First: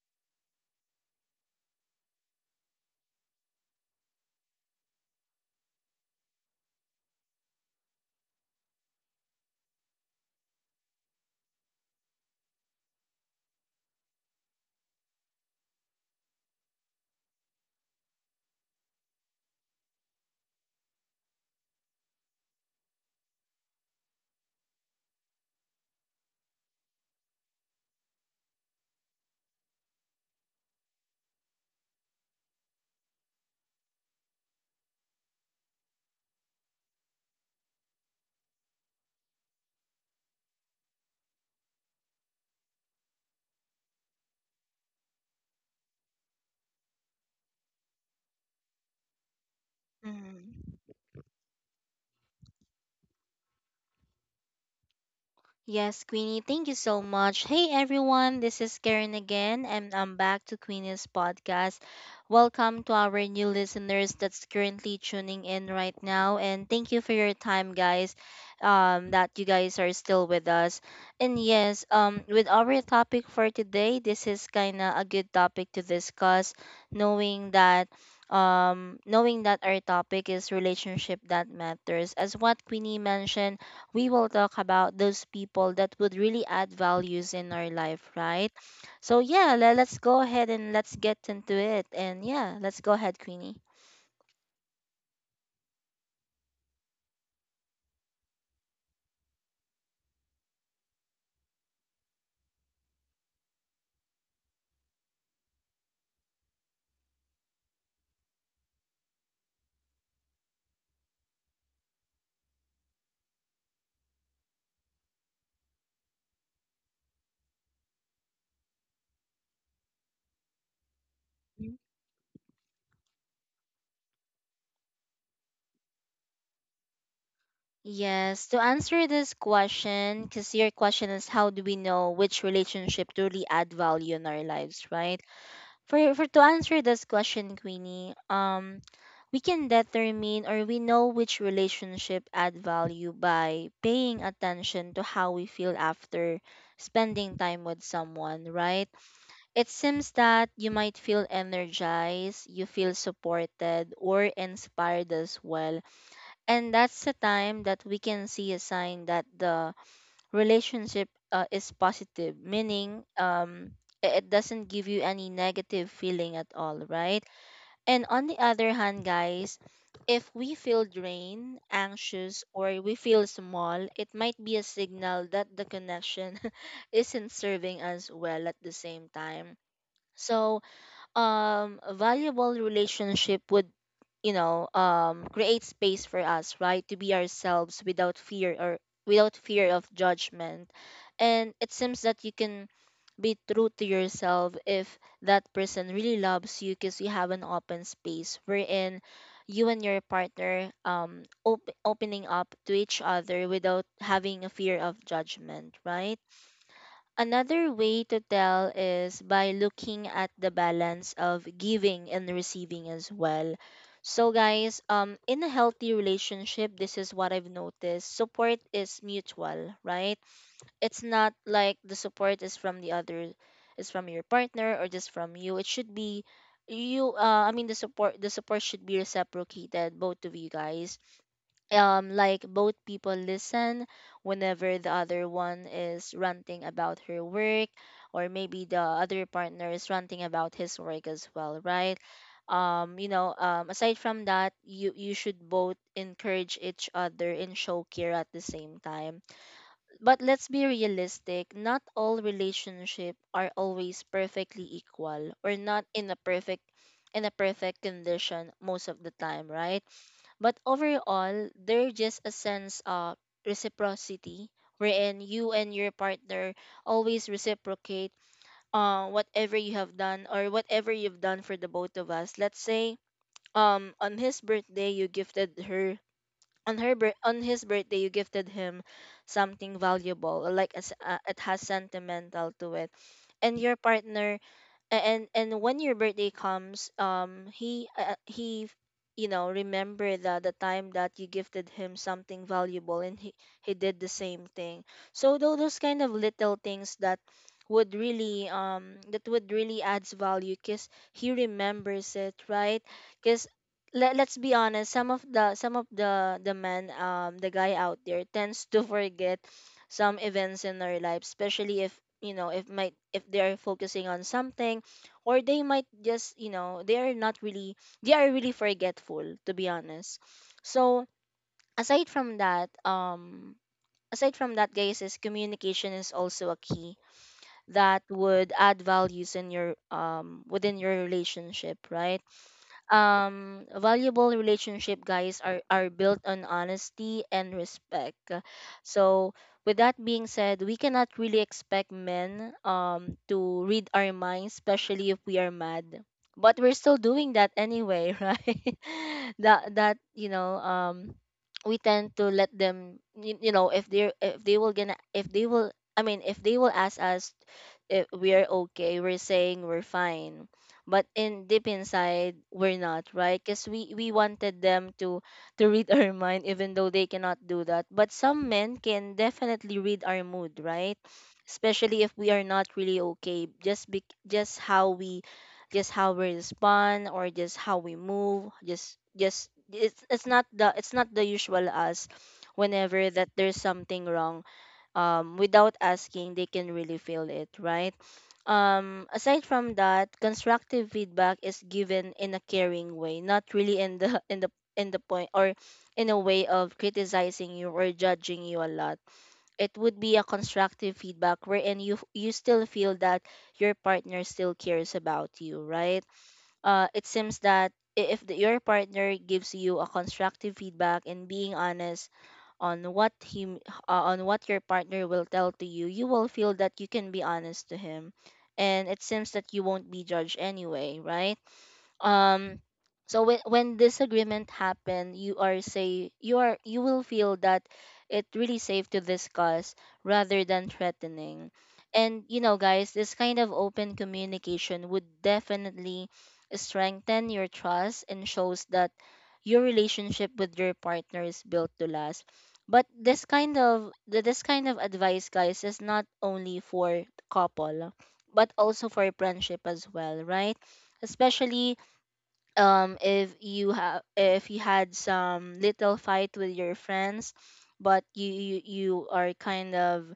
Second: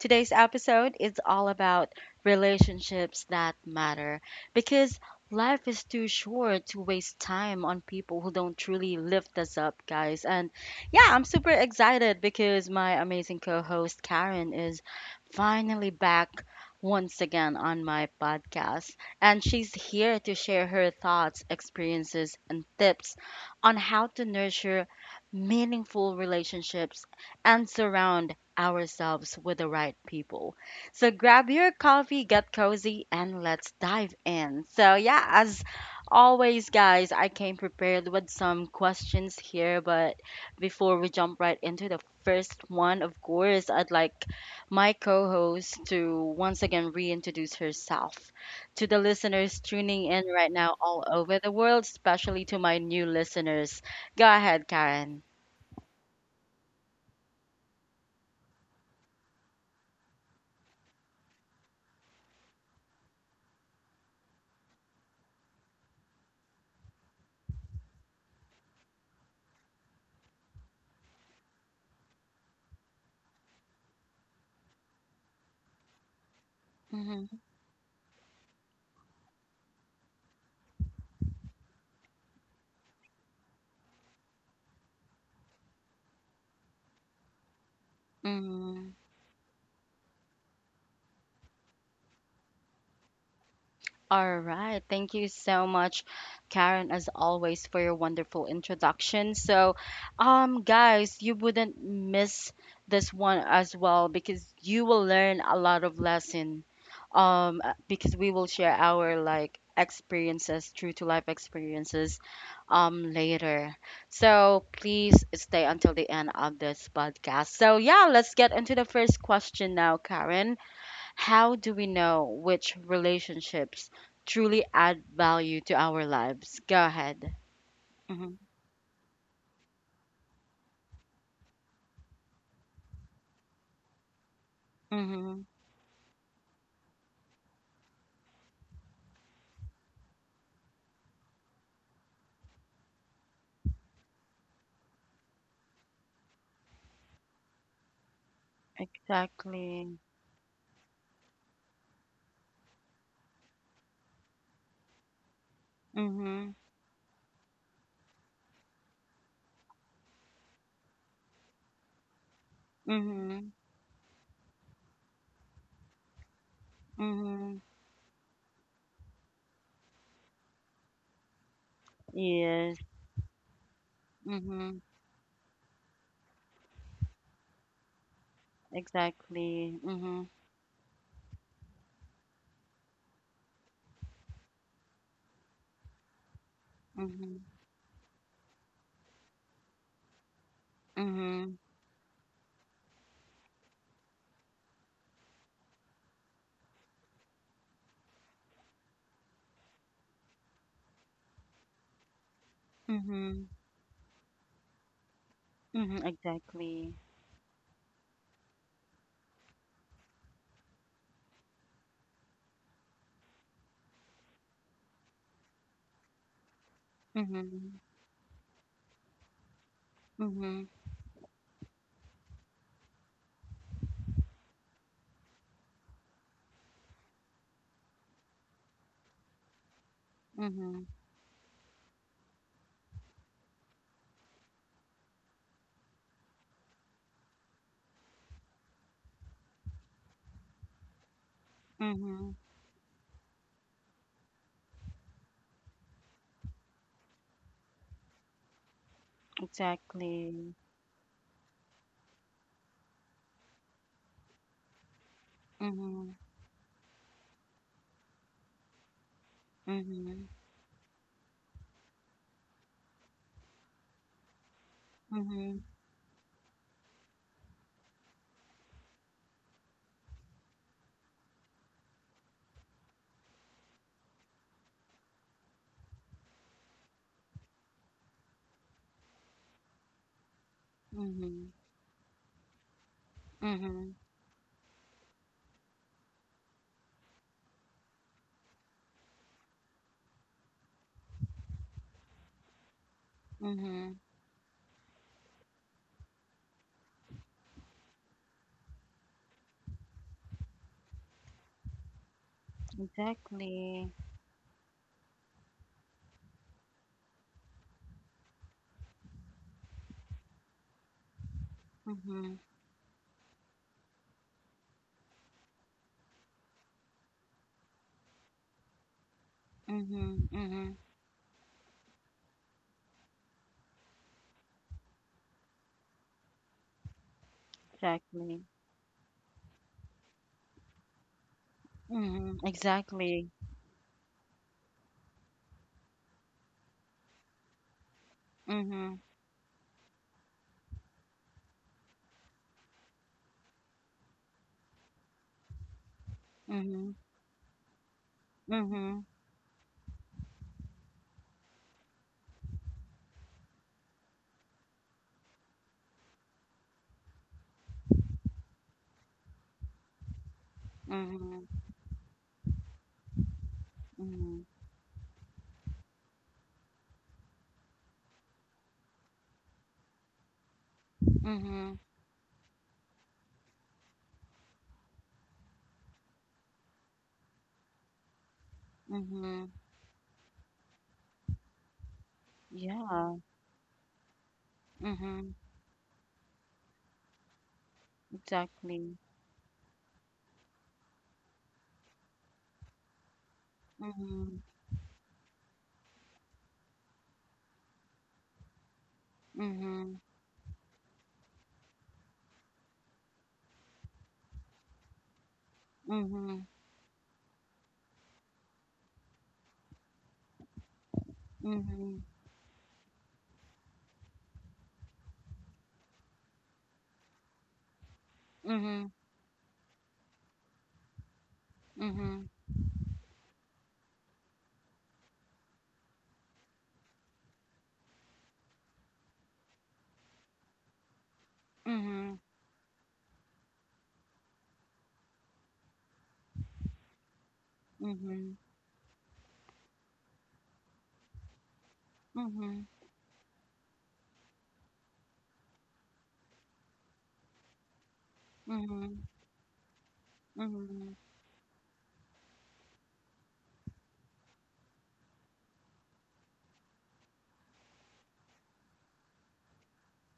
Today's episode is all about relationships that matter because life is too short to waste time on people who don't truly lift us up, guys. And yeah, I'm super excited because my amazing co host Karen is finally back once again on my podcast. And she's here to share her thoughts, experiences, and tips on how to nurture meaningful relationships, and surround ourselves with the right people. So grab your coffee, get cozy, and let's dive in. So, yeah, as always, guys, I came prepared with some questions here, but before we jump right into the first one, of course, I'd like my co host to once again reintroduce herself to the listeners tuning in right now Mm. all over the world, especially to my new listeners. Go ahead, Karen. Yes, Queenie, thank you so much. Hey everyone, this is Karen again, and I'm back to Queenie's podcast. Welcome to our new listeners that's currently tuning in right now, and thank you for your time, guys. That you guys are still with us. And yes, with our topic for today, this is kind of a good topic to discuss, Mhm, knowing that knowing that our topic is relationship that matters. As what Queenie mentioned, we will talk about those people that would really add values in our life, right? mhm. So yeah, let's go ahead and let's get into it. And yeah, let's go ahead, Queenie. All right. Thank you so much, Karen, as always, for your wonderful introduction. So, guys, you wouldn't miss this one as well because you will learn a lot of lesson. Because we will share our like experiences, true to life experiences, later. So please stay until the end of this podcast. So yeah, let's get into the first question now, Karen. How do Mhm. we know which relationships truly add value to our lives? Go ahead. Mm-hmm. Yes, to answer this question, because your question is how do we know which relationship truly add value in our lives, right? Mm-hmm. For to answer this question, Queenie, we can determine or we know which relationship add value by paying attention to how we feel after spending time with someone, right? It Exactly. seems that you might feel energized, you feel supported or inspired as well, Mm-hmm. and that's the time that we can see a sign that the relationship is positive, meaning Mm-hmm. It doesn't give you any negative feeling at all, right? Mm-hmm. And on the other hand, guys, if we feel drained, anxious, Yes. or we feel small, it might be a Mm-hmm. signal that the connection isn't serving us well at the same time. Exactly. Mm-hmm. So, a valuable relationship would, create space for us, right, to be Mm-hmm. ourselves without fear, or without fear of judgment. Mm-hmm. And it seems that you can be true to yourself if that person really loves you, because you have an open space wherein you and your partner opening up to each Mm-hmm. other without having a fear of judgment, Mm-hmm. right? Exactly. Another way to tell is by looking at the balance of giving and receiving as well. So guys, in a healthy relationship, this is what I've Mm-hmm. noticed, support is mutual, right? Mm-hmm. It's not like the support is from the other, is from your partner or just from you. It should be you, I mean the support, the support should be reciprocated, both of you Mm-hmm. guys. Like both people listen whenever the other one is ranting about her work, or maybe the other partner is ranting about his work as well, right? Mm-hmm. Aside from that, you should both encourage each other and show care at the same time. But let's Exactly. be realistic, not all relationships are always perfectly equal, or not in Mm-hmm. a perfect, in a perfect condition most of the time, right? Mm-hmm. But overall, there's just a sense of reciprocity wherein you Mm-hmm. and your partner always reciprocate whatever you have done, or whatever you've done for the both of us. Let's say on his birthday you gifted her, on his birthday you gifted him something valuable, like it Mm-hmm. has sentimental to it. And your Mm-hmm. partner, and when your birthday comes, he, he, you know, remember that the time that you gifted him something valuable, and he Mm-hmm. did the same thing. So those kind of little things that would really adds value because he remembers it, right? Because, Exactly. Let's be honest, some of the, some of the men, the guy out there tends to forget some events in their life, especially if, you Mm-hmm. know, if they're focusing on something, or they might just, you know, they are not really, they are really forgetful, to be honest. Mhm, mhm. So aside from that, aside from that guys, is communication is also a key that Exactly. would add values in your within your relationship, right? Mhm, exactly. Valuable relationship guys are built on honesty and respect. Mhm, So with that being said, we cannot really expect men, to read our minds, especially if we are mad, but we're mhm, still doing that anyway right? mhm, That that you know we tend to let them, you know if they're, if they will, I mean if they will ask us if we are okay, we're saying we're fine, but mhm, in deep inside we're not, right? Because we mhm, wanted them to read our mind, even though they cannot do that. But some men can definitely read our mood, right? mhm, Especially if we are not really okay. Just be, just how we respond, or just how we move. just mhm. just it's not the, it's not the usual us whenever Yeah. that there's something wrong. Mhm, Without asking, they can really feel it, right? exactly. Aside from that, constructive feedback is given in a caring way, not really in the Mhm, in the, in the point, or in a way of criticizing you or judging you a lot. It mhm, would be a constructive feedback wherein you still feel that your partner still cares about you, right? mhm, It seems that I- if the, your partner gives you a constructive feedback and being mhm, honest on on what your partner will tell to you, you will feel that you can be honest to him, and mhm, it seems that you won't be judged anyway, right? mhm, mhm, um so when disagreement happen, you are, you will feel that it really safe to discuss rather than threatening. mhm, And you know guys, this kind of open communication would definitely strengthen your trust and mhm, shows that your relationship with your partner is built to last. But this kind of this kind of advice, guys, is not only for couple, but also mhm, for friendship as well, right? mhm, Especially if you have, if you had some little fight with your friends, but you you are kind of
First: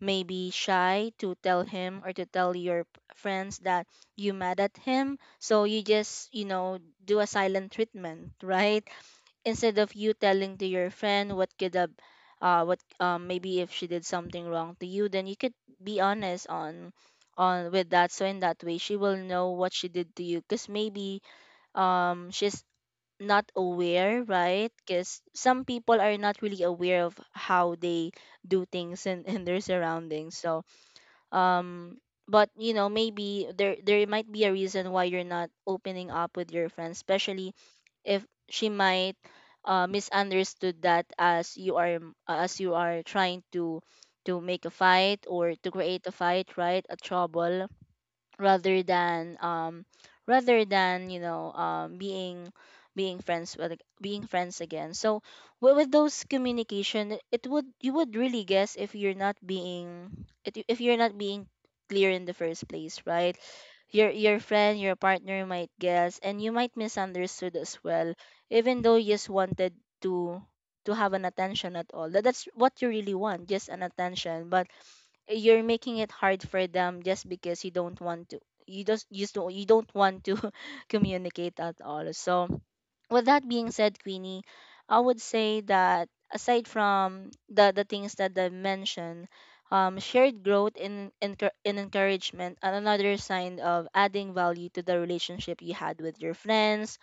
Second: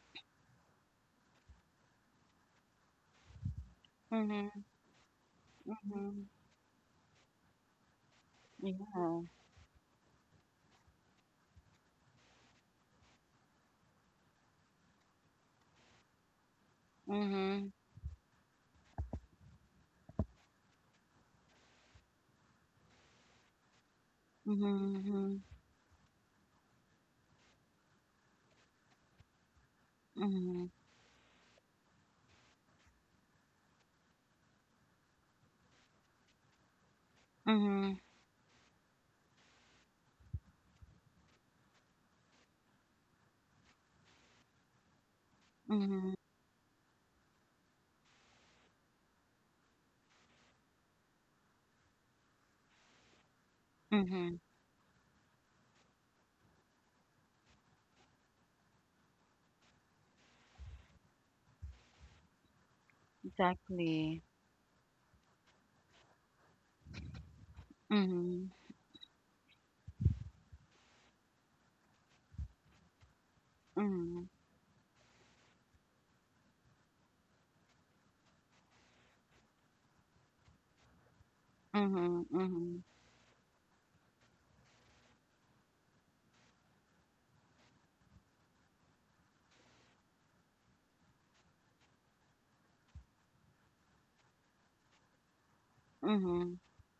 maybe shy to tell him, or to tell your friends that mhm, you mad mhm. at him, so you just, you know, do a silent treatment right? Yeah. Instead of you telling to your friend what could have, what maybe if she did something wrong to you, then you could be honest on Mhm, with that. So in that way she will know what she did to you, because maybe she's not aware, right? Because mhm, some people are not really aware of how they do things in, in their surroundings. So mhm, um but you know, maybe there might be a reason why you're not opening up with your friends, especially mhm, if she might, misunderstood that, as you are, as you are trying to make a fight or to create a mhm, fight, right, a trouble, rather than rather than, you know, being, being friends, with mhm, being mhm. friends again. So with those communication, it would, you would really guess if you're not being, if you're not being clear in the first place, right? your Exactly. your friend, your partner might guess, and you might misunderstood as well, Mhm, even though you just wanted to to have an attention at all. That's what you really want, just an mhm. attention. But you're making it hard for them just because you don't want to, you just, you just don't you don't want to communicate at all. Mhm, So mhm, with that being said, Queenie, I would say that aside from the things that I mentioned, shared growth in encouragement and another sign of adding value to the relationship you had with your mhm, friends,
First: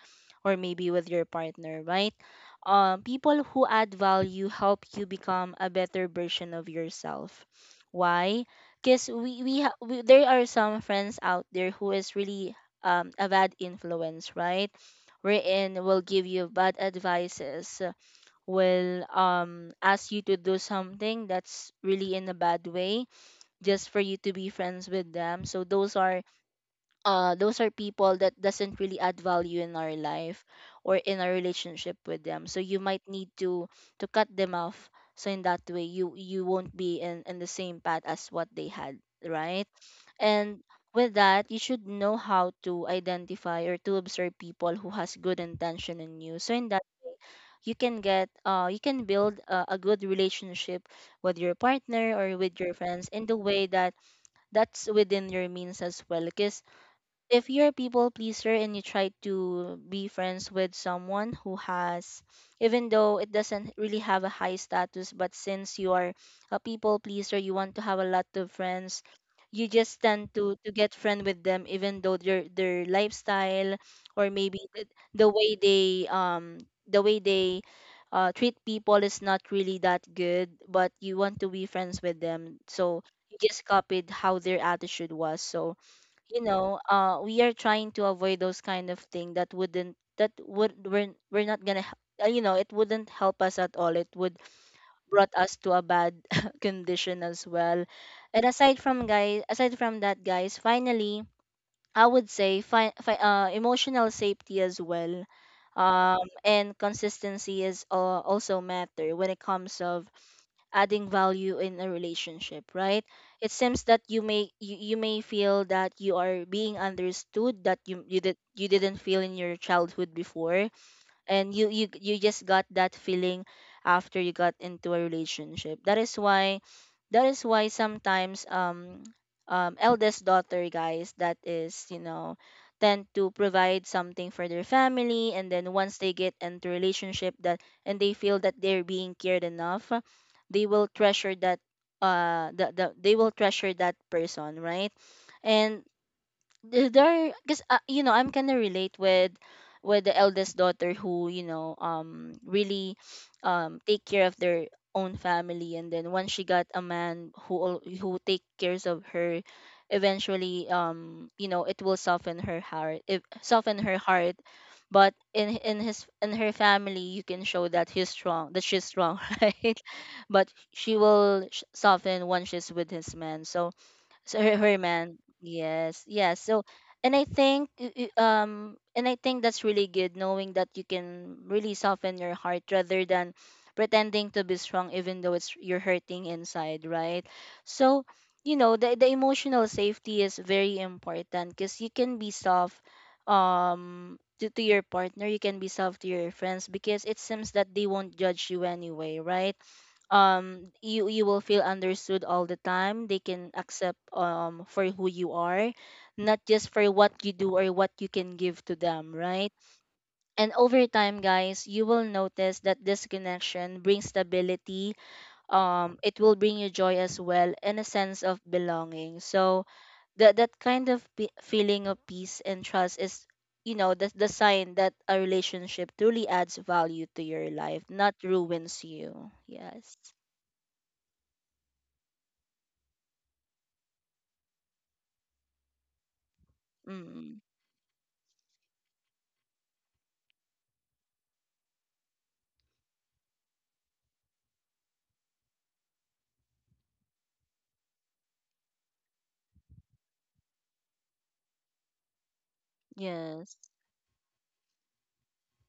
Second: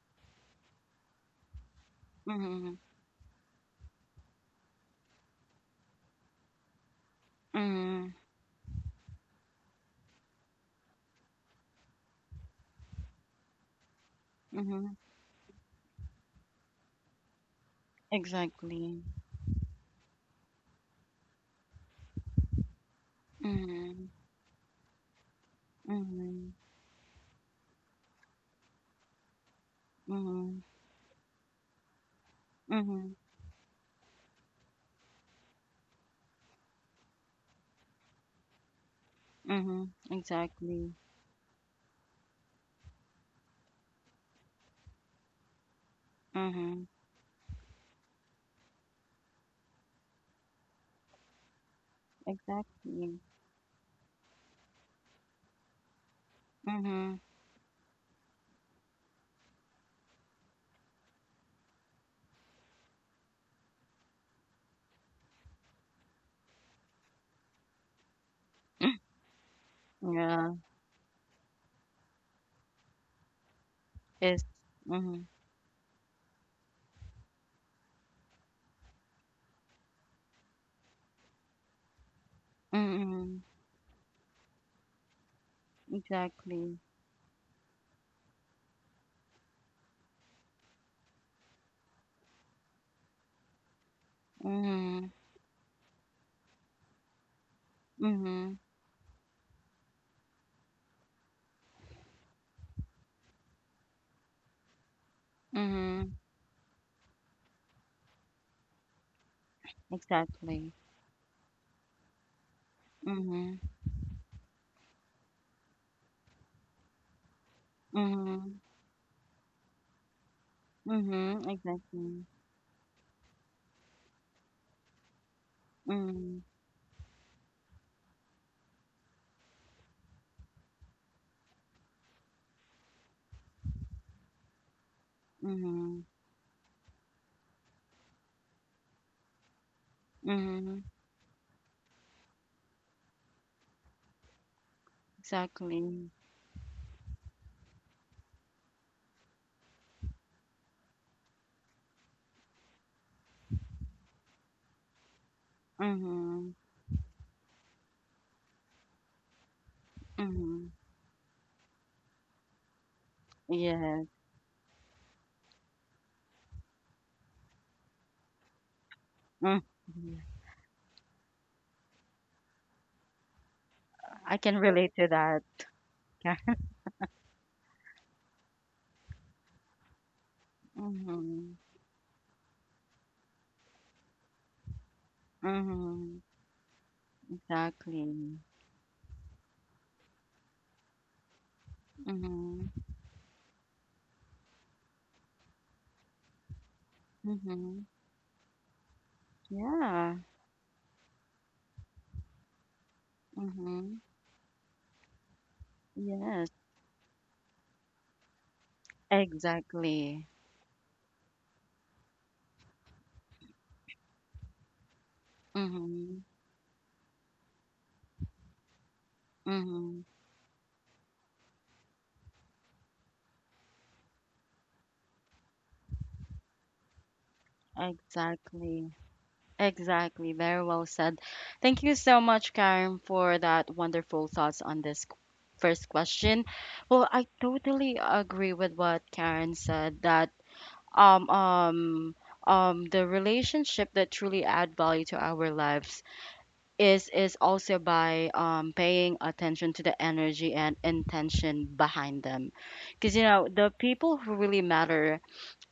or maybe with your partner, right? mhm, Um, people who add value help you become a better version of yourself. mhm, Why? Because we, there are some friends out there who is really a bad influence, right? mhm. Wherein will give you bad advices, Exactly. will ask you to do something that's really in a bad way, just for Mhm, you to be friends with them. So those are mhm, those are people that doesn't really add value in our life mhm, or in our relationship with them, so you might mhm, need to cut them off, so in that way you won't be in the same path as what they had, right? mhm. And Exactly. with that, you should know how to identify or to observe people who has good intention in you, so in that Mhm, you can get you can build a good relationship with your partner or with your friends, exactly. in the way that that's within your means as well. Because Mhm. if you're a people pleaser and you try to be friends with someone who has, even though it doesn't really have a high status, but since you are a people pleaser, you want to have a lot of friends, you just tend Yeah. to get friend with them, even though their lifestyle or It's. maybe the, Mhm, the way they the way they treat people is not really that good, but you want to be friends with them, so you mhm. just copied how their attitude was. So Exactly. We are trying to avoid those kind of thing that wouldn't that would we're not gonna it wouldn't help us at all, it would Mhm, brought us to a bad condition as well. And mhm, aside from guys, aside from that guys, finally I would say emotional safety as well. mhm. And consistency is also matter when it comes of Exactly. adding value in a relationship, right? It Mhm, seems that you may you may feel that you are being understood, that mhm, you didn't feel in your childhood before, mhm. and you Exactly. just got that feeling after you got into a relationship. That is Mhm, why, that is why sometimes eldest daughter guys, that is, you know, tend to provide something for their family, and then once mhm, they get into relationship that, and they feel that they're being cared enough, they mhm. will treasure that. They will treasure that person, right? Exactly. And there because I'm kind of relate with the eldest daughter who, you know, really take care of their own family, and then once she Mhm, got a man who who take cares of her eventually, mhm. You know, it will soften her heart, if soften her Yeah. heart. But in her family you can show that he's strong that she's strong Mhm. right? But she will soften once she's with his man. So I so can her relate to man, that. yes, Yeah. yes. So and I think and I think that's really good, knowing that you can Mhm. really soften your heart rather than pretending to be strong even though it's you're Mhm. hurting inside, right? Exactly. So you know the emotional safety is very important because you can be Mhm. soft to your partner, you can be soft to your friends, because it seems that Mhm. they won't judge you anyway, right? Yeah. You will feel understood all the time, they can accept Mhm. For who you are, not Yes. just for what you do or what you can give to them, right? Exactly. And over time guys, you will notice that this connection brings stability, it Mhm. will bring you joy as well and a sense of belonging. So Mhm. that, that kind of feeling of peace and trust is, you know, the sign that a relationship truly adds value to your life, not ruins Exactly. you. Yes. Exactly. Very well said. Thank you so much, Karen, for that wonderful thoughts on this first question. Well, I Mm. totally agree with what Karen said that um um the relationship that truly add value to our lives is also by paying attention to the energy and intention behind them, because you know Yes. the people who really matter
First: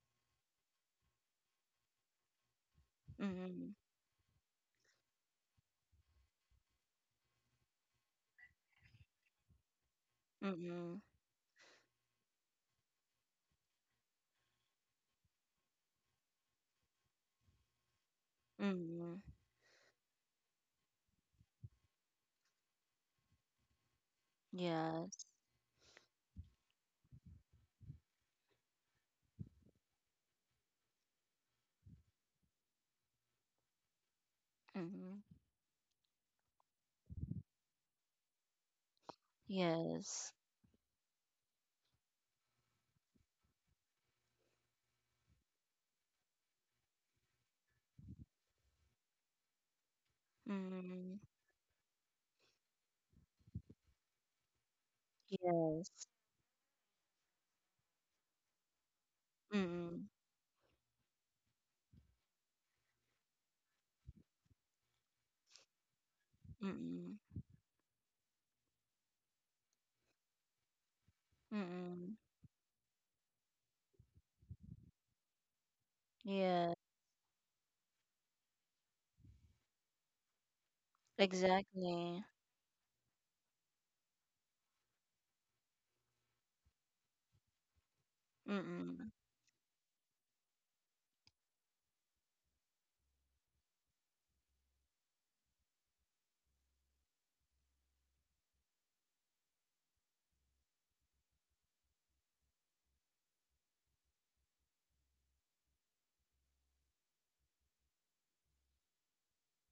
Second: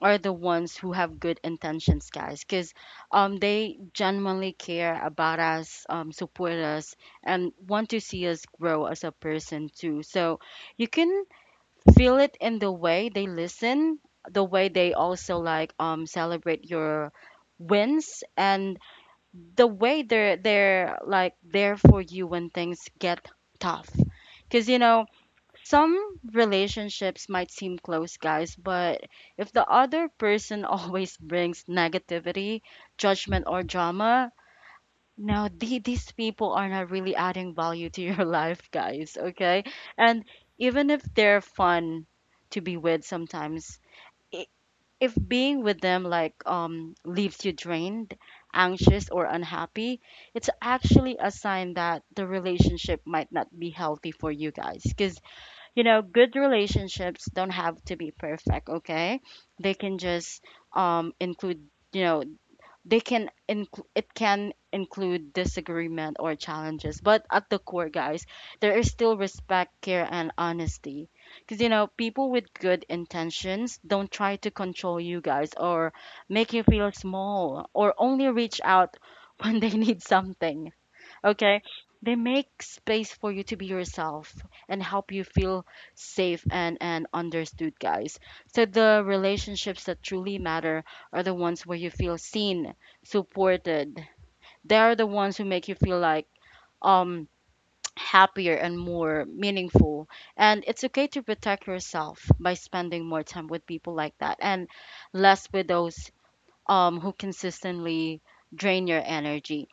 are the ones who have good intentions, guys, because Mm-hmm. they genuinely care about us, support us and want to see us grow as a person too. So you Mm-hmm. can feel it in the way they listen, the way they also like celebrate your wins, and Mm-hmm. the way they're like there for you when things get tough. Cuz you know, Yes. some relationships might seem close, guys, but if the other person always brings negativity, judgment or drama, Mm-hmm. no, these people are not really adding value to your life, guys. Okay. And Yes. even if they're fun to be with sometimes, i- if being with them like leaves you drained, anxious, or unhappy, it's Mm-hmm. actually a sign that the relationship might not be healthy for you, guys. Because, you know, Yes. good relationships don't have to be perfect. Okay. They can Mm-hmm. just include, you know, they can include it can include disagreement or challenges, Mm-hmm. but at the core, guys, there is still respect, care and honesty. Because you know Mm-hmm. people with good intentions don't try to control you, guys, or make you Yeah. feel small, or only reach out when they need something. Okay. They Exactly. make space for you to be yourself and help you feel safe and understood, guys. So, the Mm-hmm. relationships that truly matter are the ones where you feel seen, supported. They are the ones who make you feel like, um, happier and more meaningful. And it's okay to protect yourself by spending more time with people like that and less with those who consistently drain your energy.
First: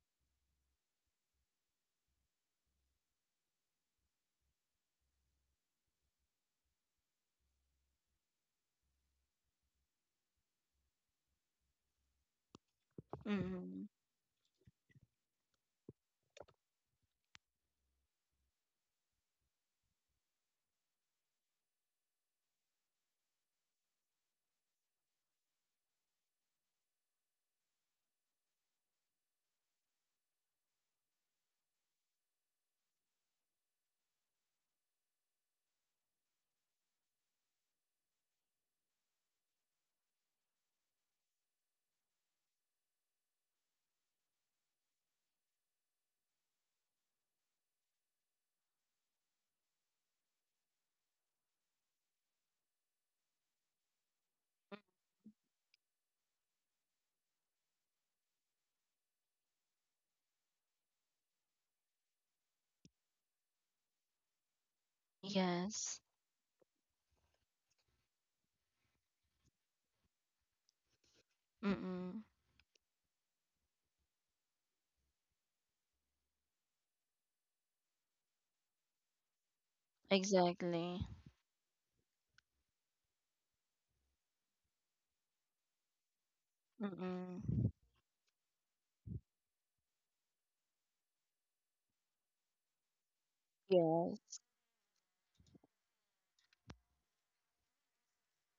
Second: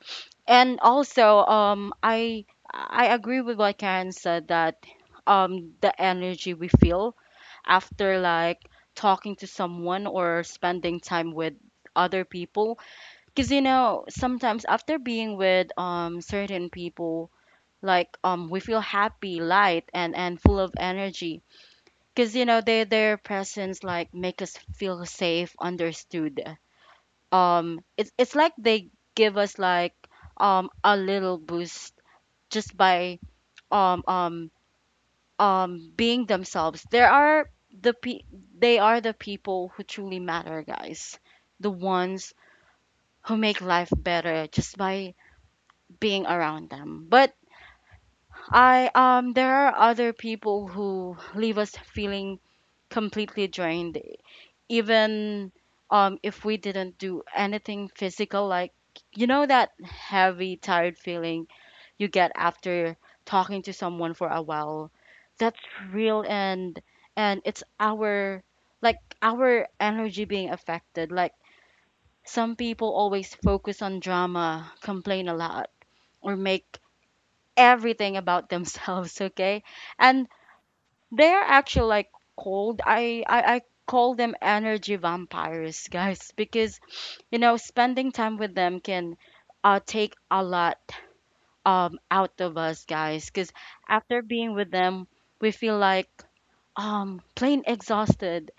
And also, I agree with what Karen said, that the energy we feel after like talking to someone or spending time with other people. Because you Mm-hmm. know sometimes after being with certain people, like we feel happy, light, and full of energy, because you know their presence like make us feel safe, understood. It's like they give us like a little boost just by um um being themselves. There are the pe- they are the people who truly matter, guys. The ones who make life better just by being around them. But I there are other people who leave us feeling completely drained, even if we didn't do anything physical, like you know that heavy tired feeling you get after talking to someone for a while. That's Yes. real, and it's our like our energy being affected. Like Mm-hmm. some people always focus on drama, complain a lot, or make everything about themselves okay, and Exactly. they're actually like cold. I call them energy vampires guys, because you know Mm-hmm. spending time with them can take a lot out of us, guys, because after Yes. being with them we feel like plain exhausted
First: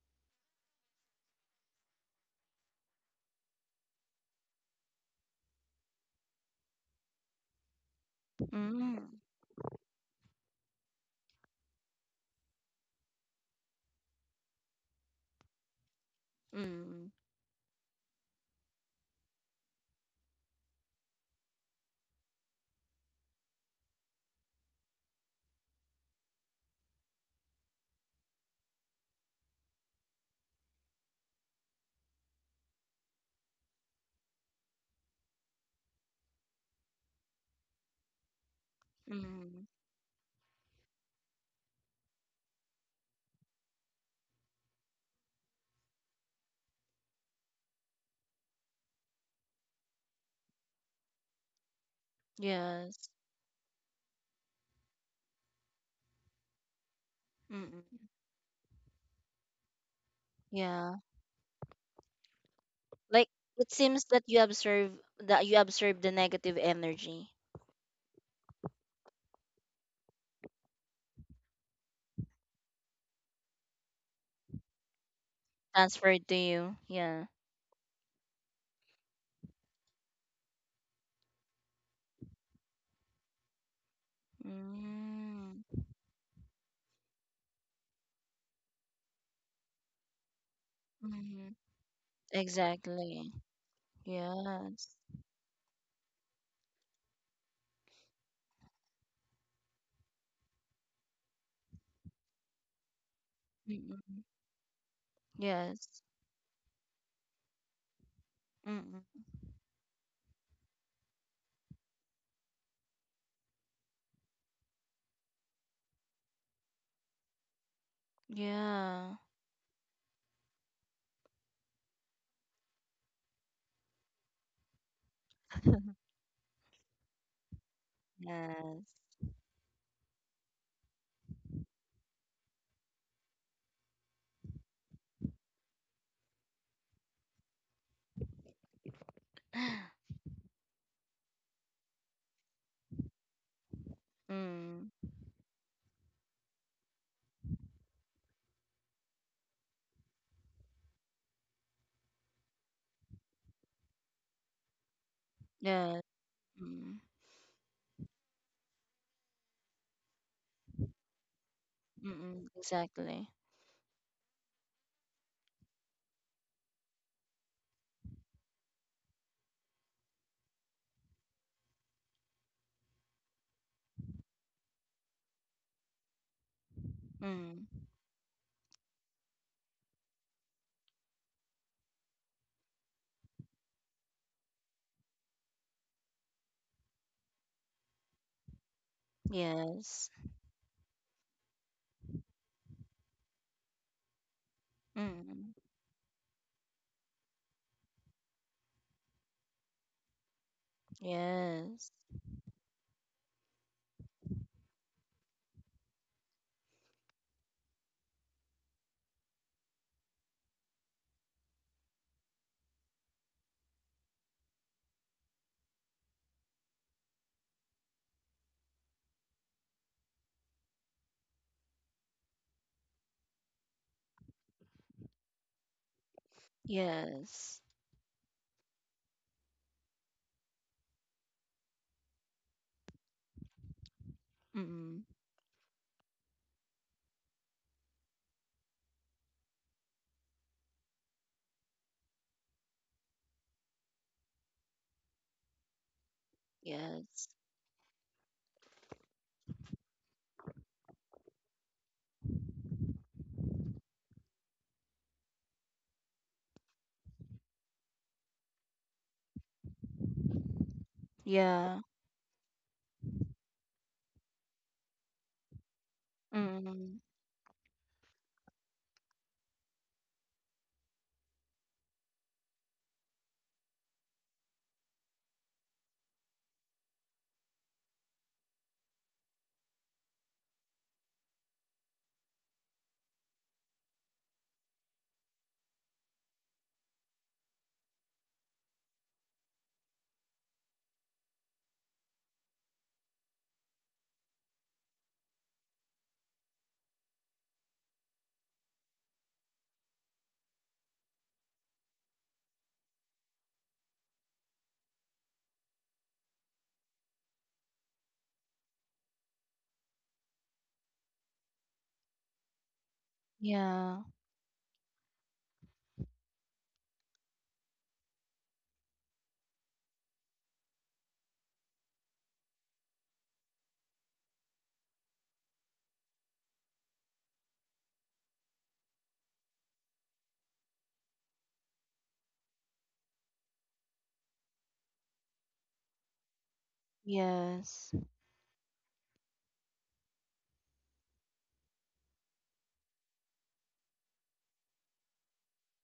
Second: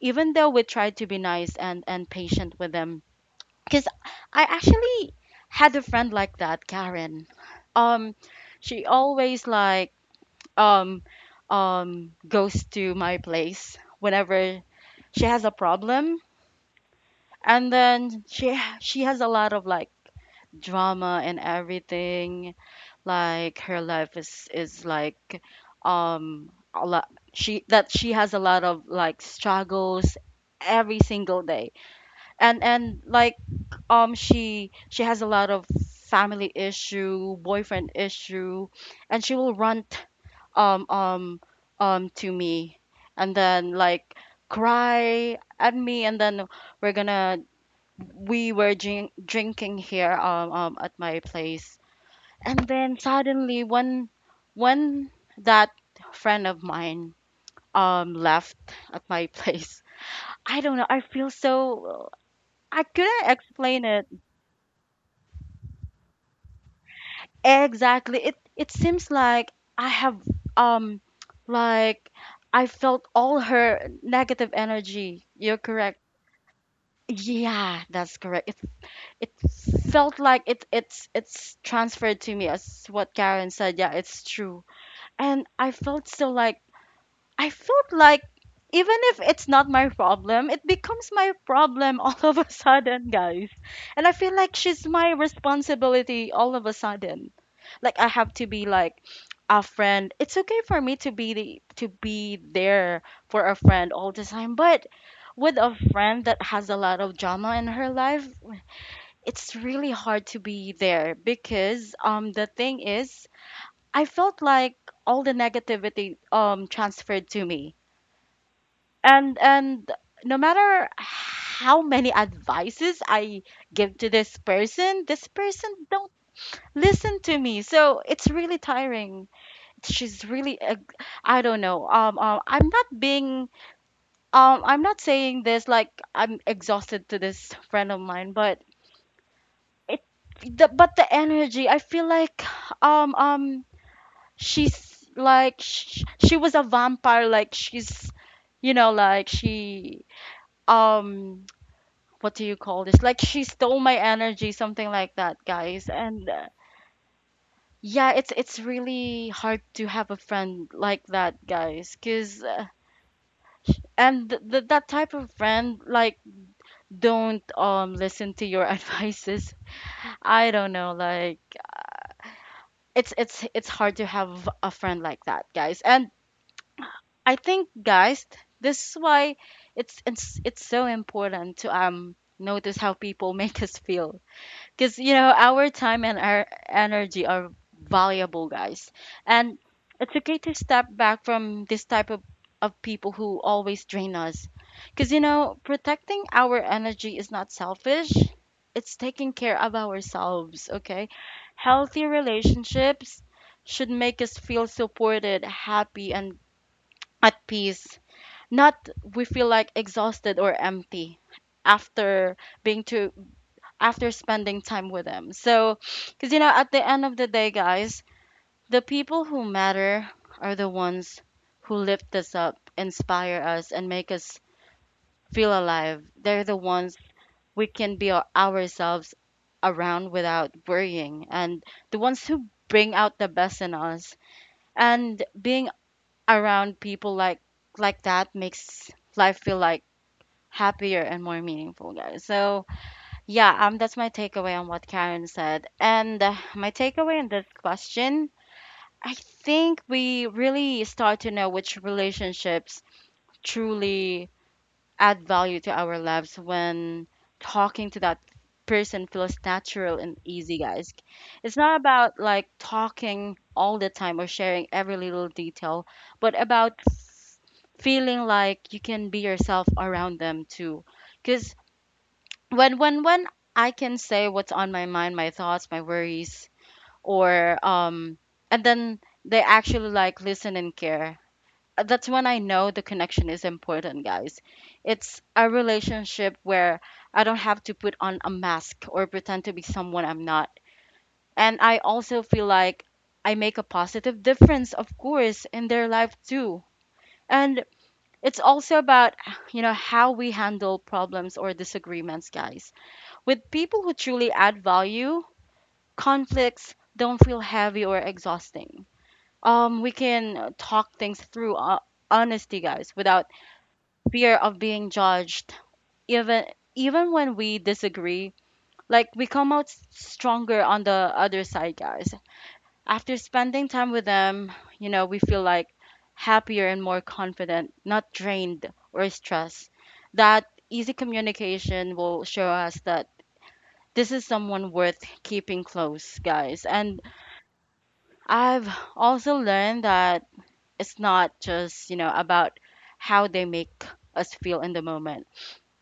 even though we try to be nice and patient with them. Because I actually had a friend like that, Karen. um she Mm-hmm. always like um goes to my place whenever she has a problem, Mm-hmm. and then she has a lot of like drama and everything. Like her life is like a lot. She has a lot of like struggles every single day. And like she has a lot of family issue, boyfriend issue, and she will Mm-hmm. rant um um to me, and then like cry at me, and then we're gonna we were drinking here, at my place. And then Yes. suddenly when when that friend of mine Mm-hmm. Left at my place, I don't know, Yeah. I feel so, I Like couldn't it explain seems it. That you observe the negative energy Exactly. It seems like I have um like I felt all her negative energy. You're correct. transferred to you. Yeah. Yeah, that's correct. It felt like it's transferred to me, as what Karen said. Yeah, it's true. And Mm, I felt so like I felt like, even if it's not my problem, it becomes my mhm. problem all of a sudden, Exactly. guys. And I feel like she's Yes. my responsibility all of a sudden. Like I have to be like a friend. It's okay for me to be to be there for a friend all Mm-mm. the time, but with a Yes. friend that has a lot of drama in her life, Mm-mm. it's really hard to be there, because the thing is, I felt like all the negativity transferred to me. Yeah. And no matter how many advices I give to this person, this person don't listen to me, so it's really Yes. tiring. She's really I don't know, I'm not being I'm not saying this like I'm exhausted to this friend of mine, but it but the energy I feel like um um Mm. she's like she was a vampire, like she's, you know, like she um what do you call this? Like she stole my energy, something like that, guys. Yes. And Mm. yeah, it's really hard to have a friend like that, guys. Cause Mm-mm. Exactly. and that type of friend like don't listen to your advices. I don't know, like it's hard to have a friend like that, guys. And I Mm. think, guys, this is why it's so important to notice how people make us feel, because you know our time and our energy are valuable, guys, and Yes. it's okay to step back from this type of people who always drain us. Because you Mm. know protecting our energy is not selfish, it's taking care of ourselves. Okay. Yes. Healthy relationships should make us feel supported, happy and at peace, not we feel like exhausted or empty after being too after spending time with him. So, because you know, at the end of the day, guys, the people who matter are the ones who lift us up, inspire us, and make us feel alive. They're the ones Yes. we can be ourselves around without worrying, and the ones who bring out the best in us. Mm. And being around people like that makes life feel like happier and more meaningful, guys. So, yeah, that's my takeaway on what Karen said. And my takeaway Yes. in this question, I think we really start to know which relationships truly add value to our lives when talking to that person feels natural and easy, guys. It's Yeah. not about like talking all the time or sharing every little detail, but about Mm. feeling like you can be yourself around them too. Because when I can say what's on my mind, my thoughts, my worries, or and then they actually like listen and care. That's when I know the connection is important, guys. It's a relationship where I don't have to put on a mask or pretend to be someone I'm not. And I also feel like I make a positive difference, of course, in their life too. And it's also about, you know, how we handle problems or disagreements, guys. With people who truly add value, conflicts don't feel heavy or exhausting. We can talk things through honesty, guys, without Yeah. fear of being judged. Even even when we disagree, like we come out stronger on the other side, guys. After spending time with them, you know, we feel like happier and more confident, not drained or stressed. That easy communication will show us that this is someone worth keeping close, guys. And Yes. I've also learned that it's not just, you know, about how they make us feel in the moment,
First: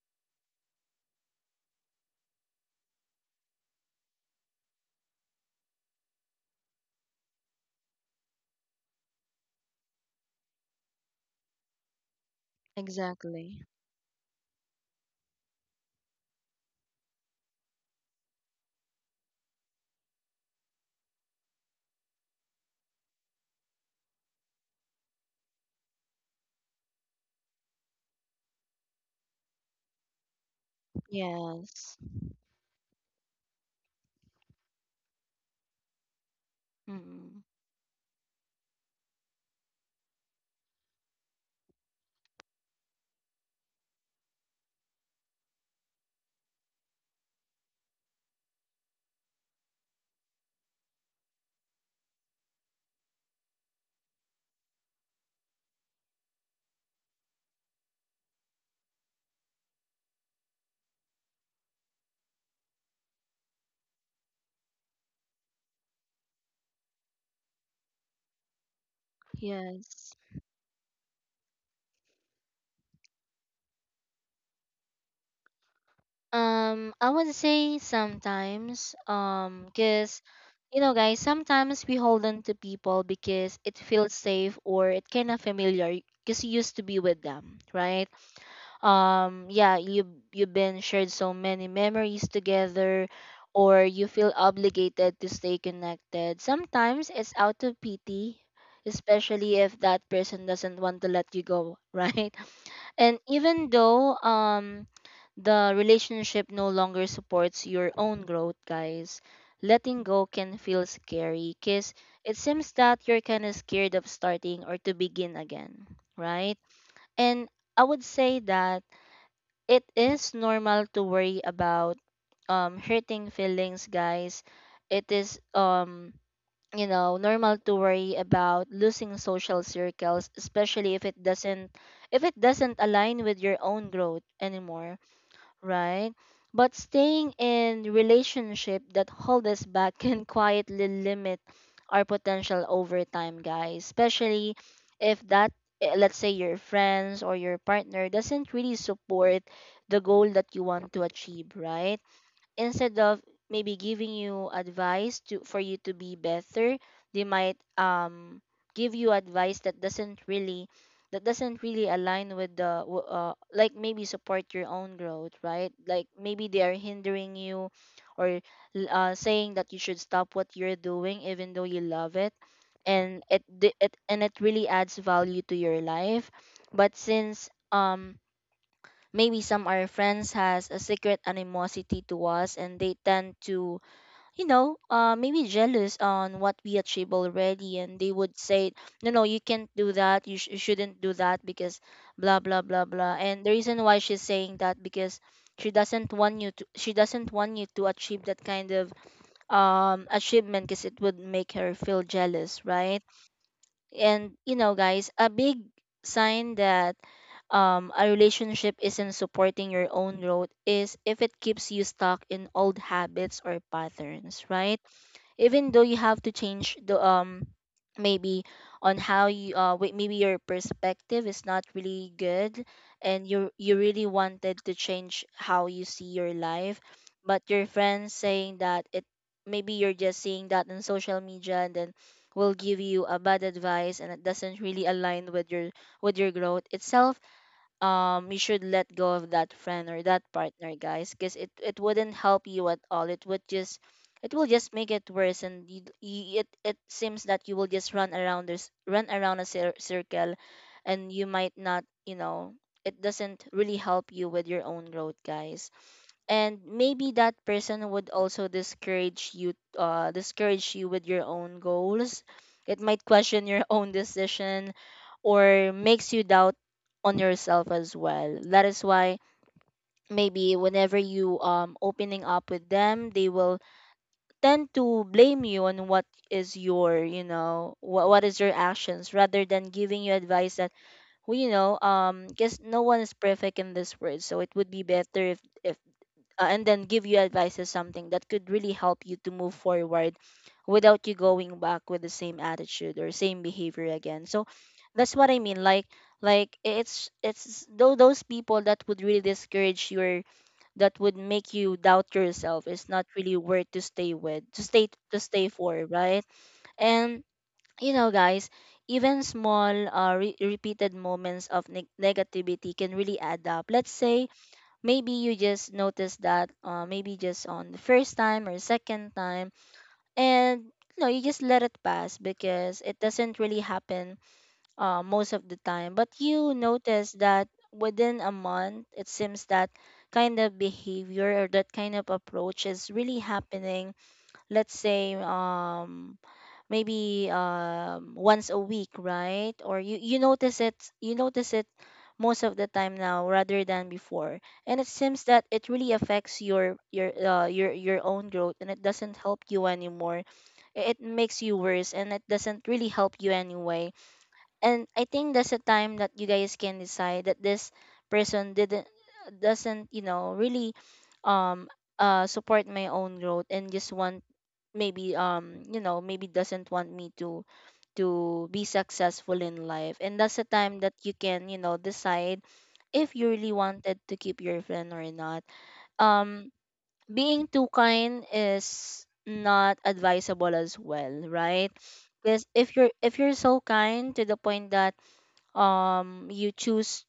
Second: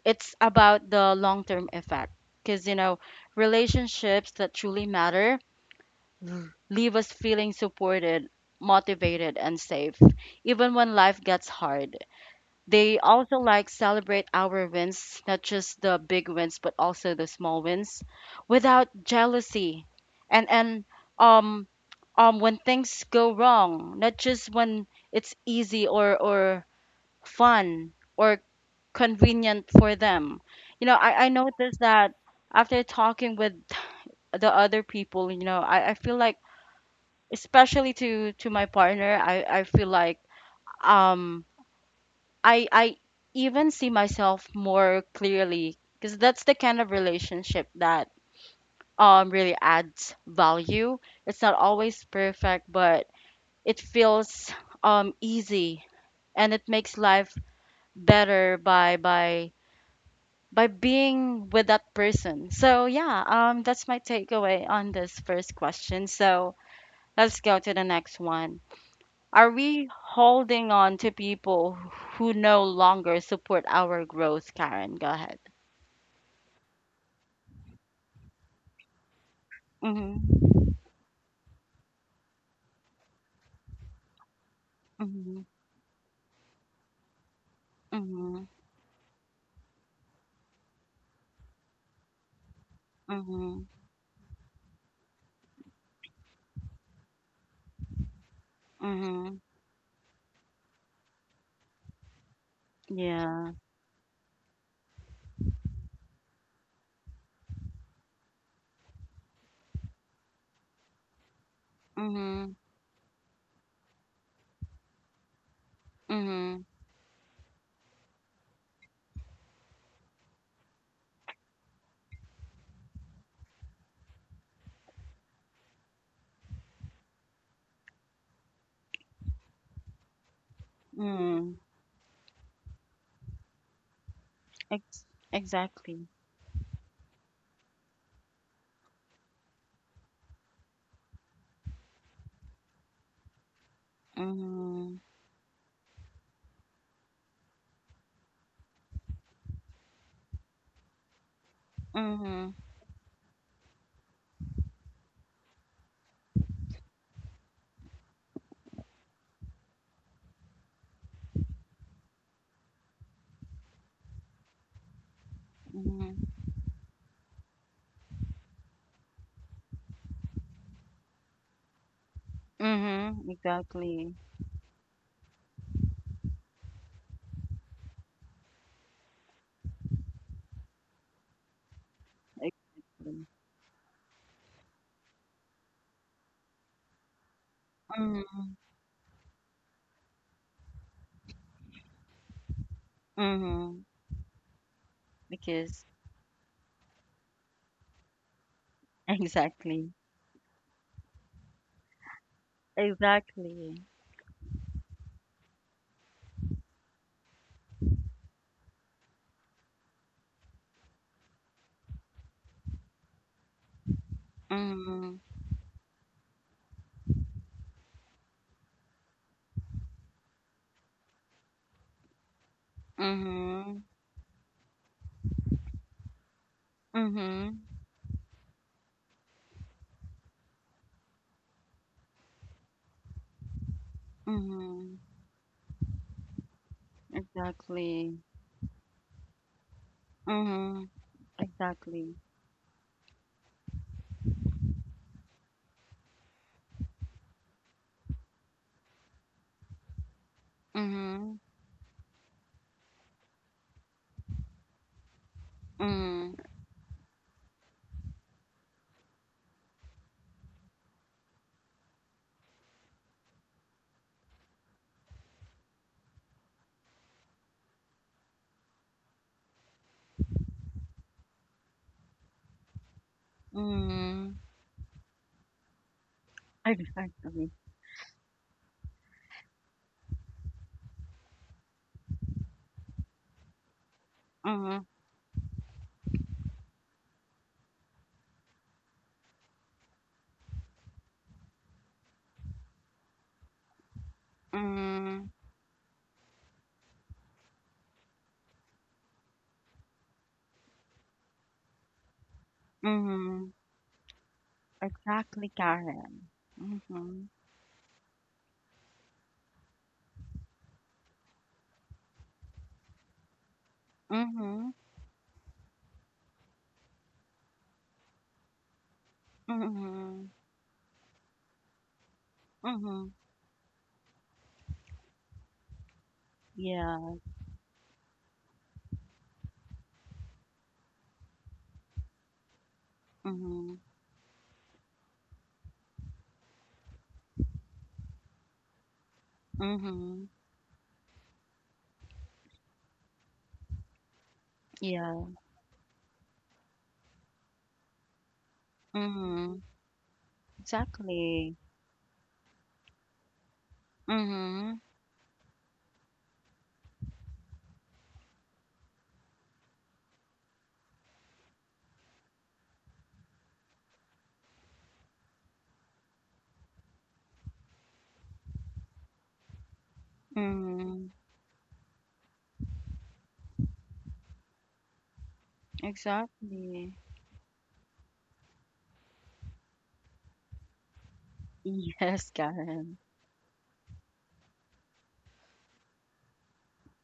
it's about the long term effect. Because, you know, relationships that truly matter leave us feeling supported, motivated, and safe, even when life gets hard. They also Exactly. like celebrate our wins, not just the big wins, but also the small wins, without jealousy. And um when things go wrong, not just when it's easy or fun or convenient for them. You know, I noticed Yes. that after talking with the other people, you know, I feel like Mm. especially to my partner, I feel like um I even see myself more clearly because that's the kind of relationship that really adds value. It's not always perfect, but it feels easy and it makes life better by being with that person. So yeah, that's my takeaway on this first question. So let's go to the next one. Are we Yes. holding on to people who no longer support our growth, Karen? Go ahead. I would say sometimes, Mhm, because you know, guys, sometimes we hold on to people because it feels safe or it kind of mhm, familiar, because you used to be with them, right? mhm, Yeah, you you've been shared so many memories together, mhm, or you feel obligated to stay connected. Sometimes it's out of pity, mhm, especially if that person doesn't want to let you go, right? And yeah, even though the relationship no longer supports your own growth, guys, letting go can feel scary because it mhm, seems that you're kind of scared of starting or to begin again, right? mhm, And I would say that it is normal to worry about hurting feelings, guys. It is normal to worry about losing social circles, especially mm, if it doesn't align with your own growth anymore, ex exactly, right? But staying in relationship that hold us back can quietly limit our potential over time guys, especially mhm, if that, let's say your friends or your partner doesn't really support the goal that you want to achieve, right? mhm, Instead of maybe giving you advice to for you to be better, they might give you advice that doesn't really align with the like maybe support your own growth, right? Like mhm, maybe they are hindering you, or saying that you should stop what you're doing even though you love it and mhm, exactly, it really adds value to your life. But since maybe some our friends has a secret animosity to us, and they exactly, tend to, you know, maybe jealous on what we achieve already, and they would mhm, say no, no, you can't do that, you shouldn't do that because blah blah blah blah. And the mhm, reason why she's saying that because she because doesn't want you to, she doesn't want you to achieve that kind of exactly, achievement because it would make her feel jealous, right? exactly, And you know, guys, a big sign that a relationship isn't supporting your own growth is if it keeps you stuck in old habits or patterns, right? mhm, Even though you have to change the maybe on how you wait, maybe your perspective is not really good and you mhm, really wanted to change how you see your life, but mhm, your friends saying that it, maybe you're just seeing that on social media, and then will give you a bad advice and it doesn't really mhm, align with your growth itself. exactly, You should let go of that friend or that partner mhm, guys, because it wouldn't exactly, help you at all, it would just, it will just make it worse. And it it seems that you will just run around this, run around a circle, and you mhm, might not, you know, it doesn't really help you with your own growth guys. mhm, And maybe that person would also discourage you, discourage you with your own goals, it might question your own decision, or makes you doubt on yourself as well. That is why maybe whenever you opening up with them, they will mhm, tend to blame you on what is your, you exactly. know, what is your actions rather than giving you advice that, well, you know guess no one is perfect in this world, so it would be Mhm, better if and then give you advice is something that could really help you to move forward without you going back with the same attitude or same behavior again. So that's mhm, what I mean, like it's though those people that would really discourage your, that would make you doubt yourself, is not really mhm. worth to stay with, to stay Exactly, for, right? Karen. And Mhm, you know guys, even small repeated moments of negativity can really add up. Let's say mhm, maybe you just notice that maybe just on the first time or second time, mhm, and no, you just let it pass because it mhm. doesn't really happen most of the time. But you Yeah. notice that within a month, it seems that kind of behavior or that kind of approach is really Mhm, happening, let's say maybe once a week, right? Or you mhm. notice it, you notice it most of the time now rather than before. And it seems Yeah. that it really affects your your own growth and it doesn't help Mhm. you anymore. I- It makes Exactly. you worse and it doesn't really help you anyway. Mhm, And I think that's a time that you guys can decide that this person didn't doesn't, really um support my own growth and just want maybe maybe doesn't want me to be successful in life, and that's the time that you mhm. can, decide if you really wanted to keep your friend or not. um Exactly. Being too kind is not advisable as well, right? Yes, Because if you're Karen. if you're so kind to the point that you choose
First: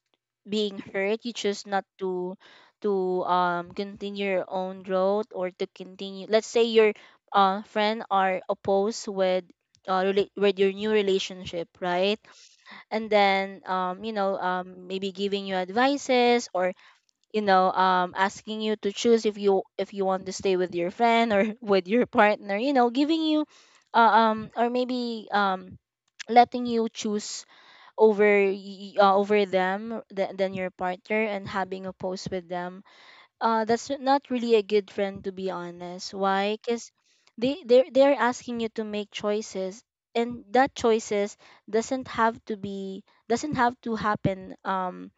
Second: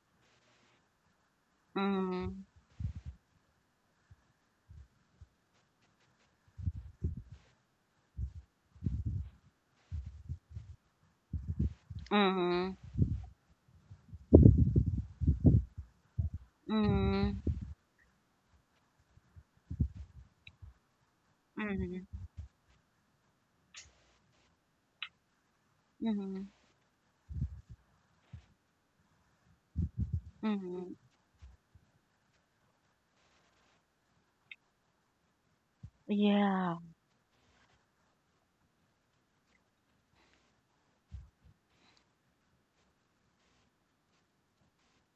being hurt, you choose not to Mhm, to continue your own growth, or to continue, let's say, your friend are opposed with with your new relationship, right? mhm, And then maybe giving you advices, or, mhm, asking you to choose if you want to stay with your friend or with your mhm, partner, you know, giving you uh, or maybe mhm, letting you choose over over them than your mhm. partner, and having a post with them. That's not really a good friend, to be honest. Why? Yeah. Because they're asking you to make choices, and that choices doesn't have to happen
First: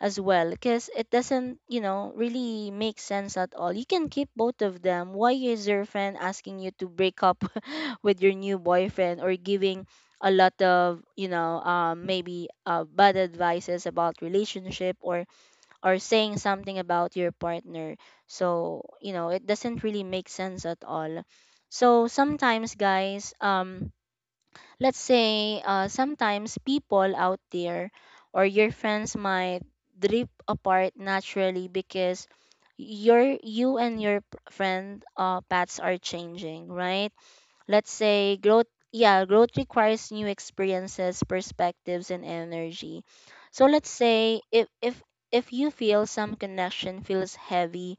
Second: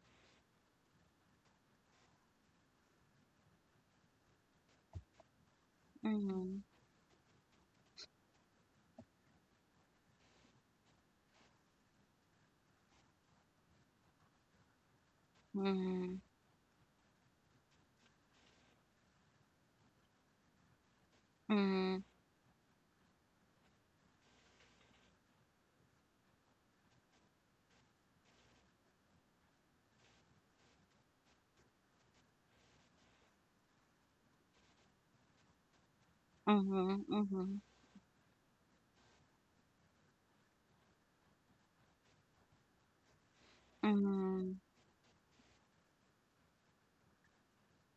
as well, because it doesn't, you know, really make sense at all. You can keep both of them. Why is your friend asking Mhm, you to break up with your new boyfriend, or giving a lot of, maybe, bad advices about relationship, or mhm, saying something about your partner? So, you know, it doesn't really make sense at all. mhm, So sometimes, guys, let's say, sometimes people out there or your friends might drift apart naturally, because your you and your p- friend paths are changing, mhm, right? mhm, Let's say growth. Yeah, growth requires new experiences, perspectives, and energy. So let's say mhm, if you feel some connection feels heavy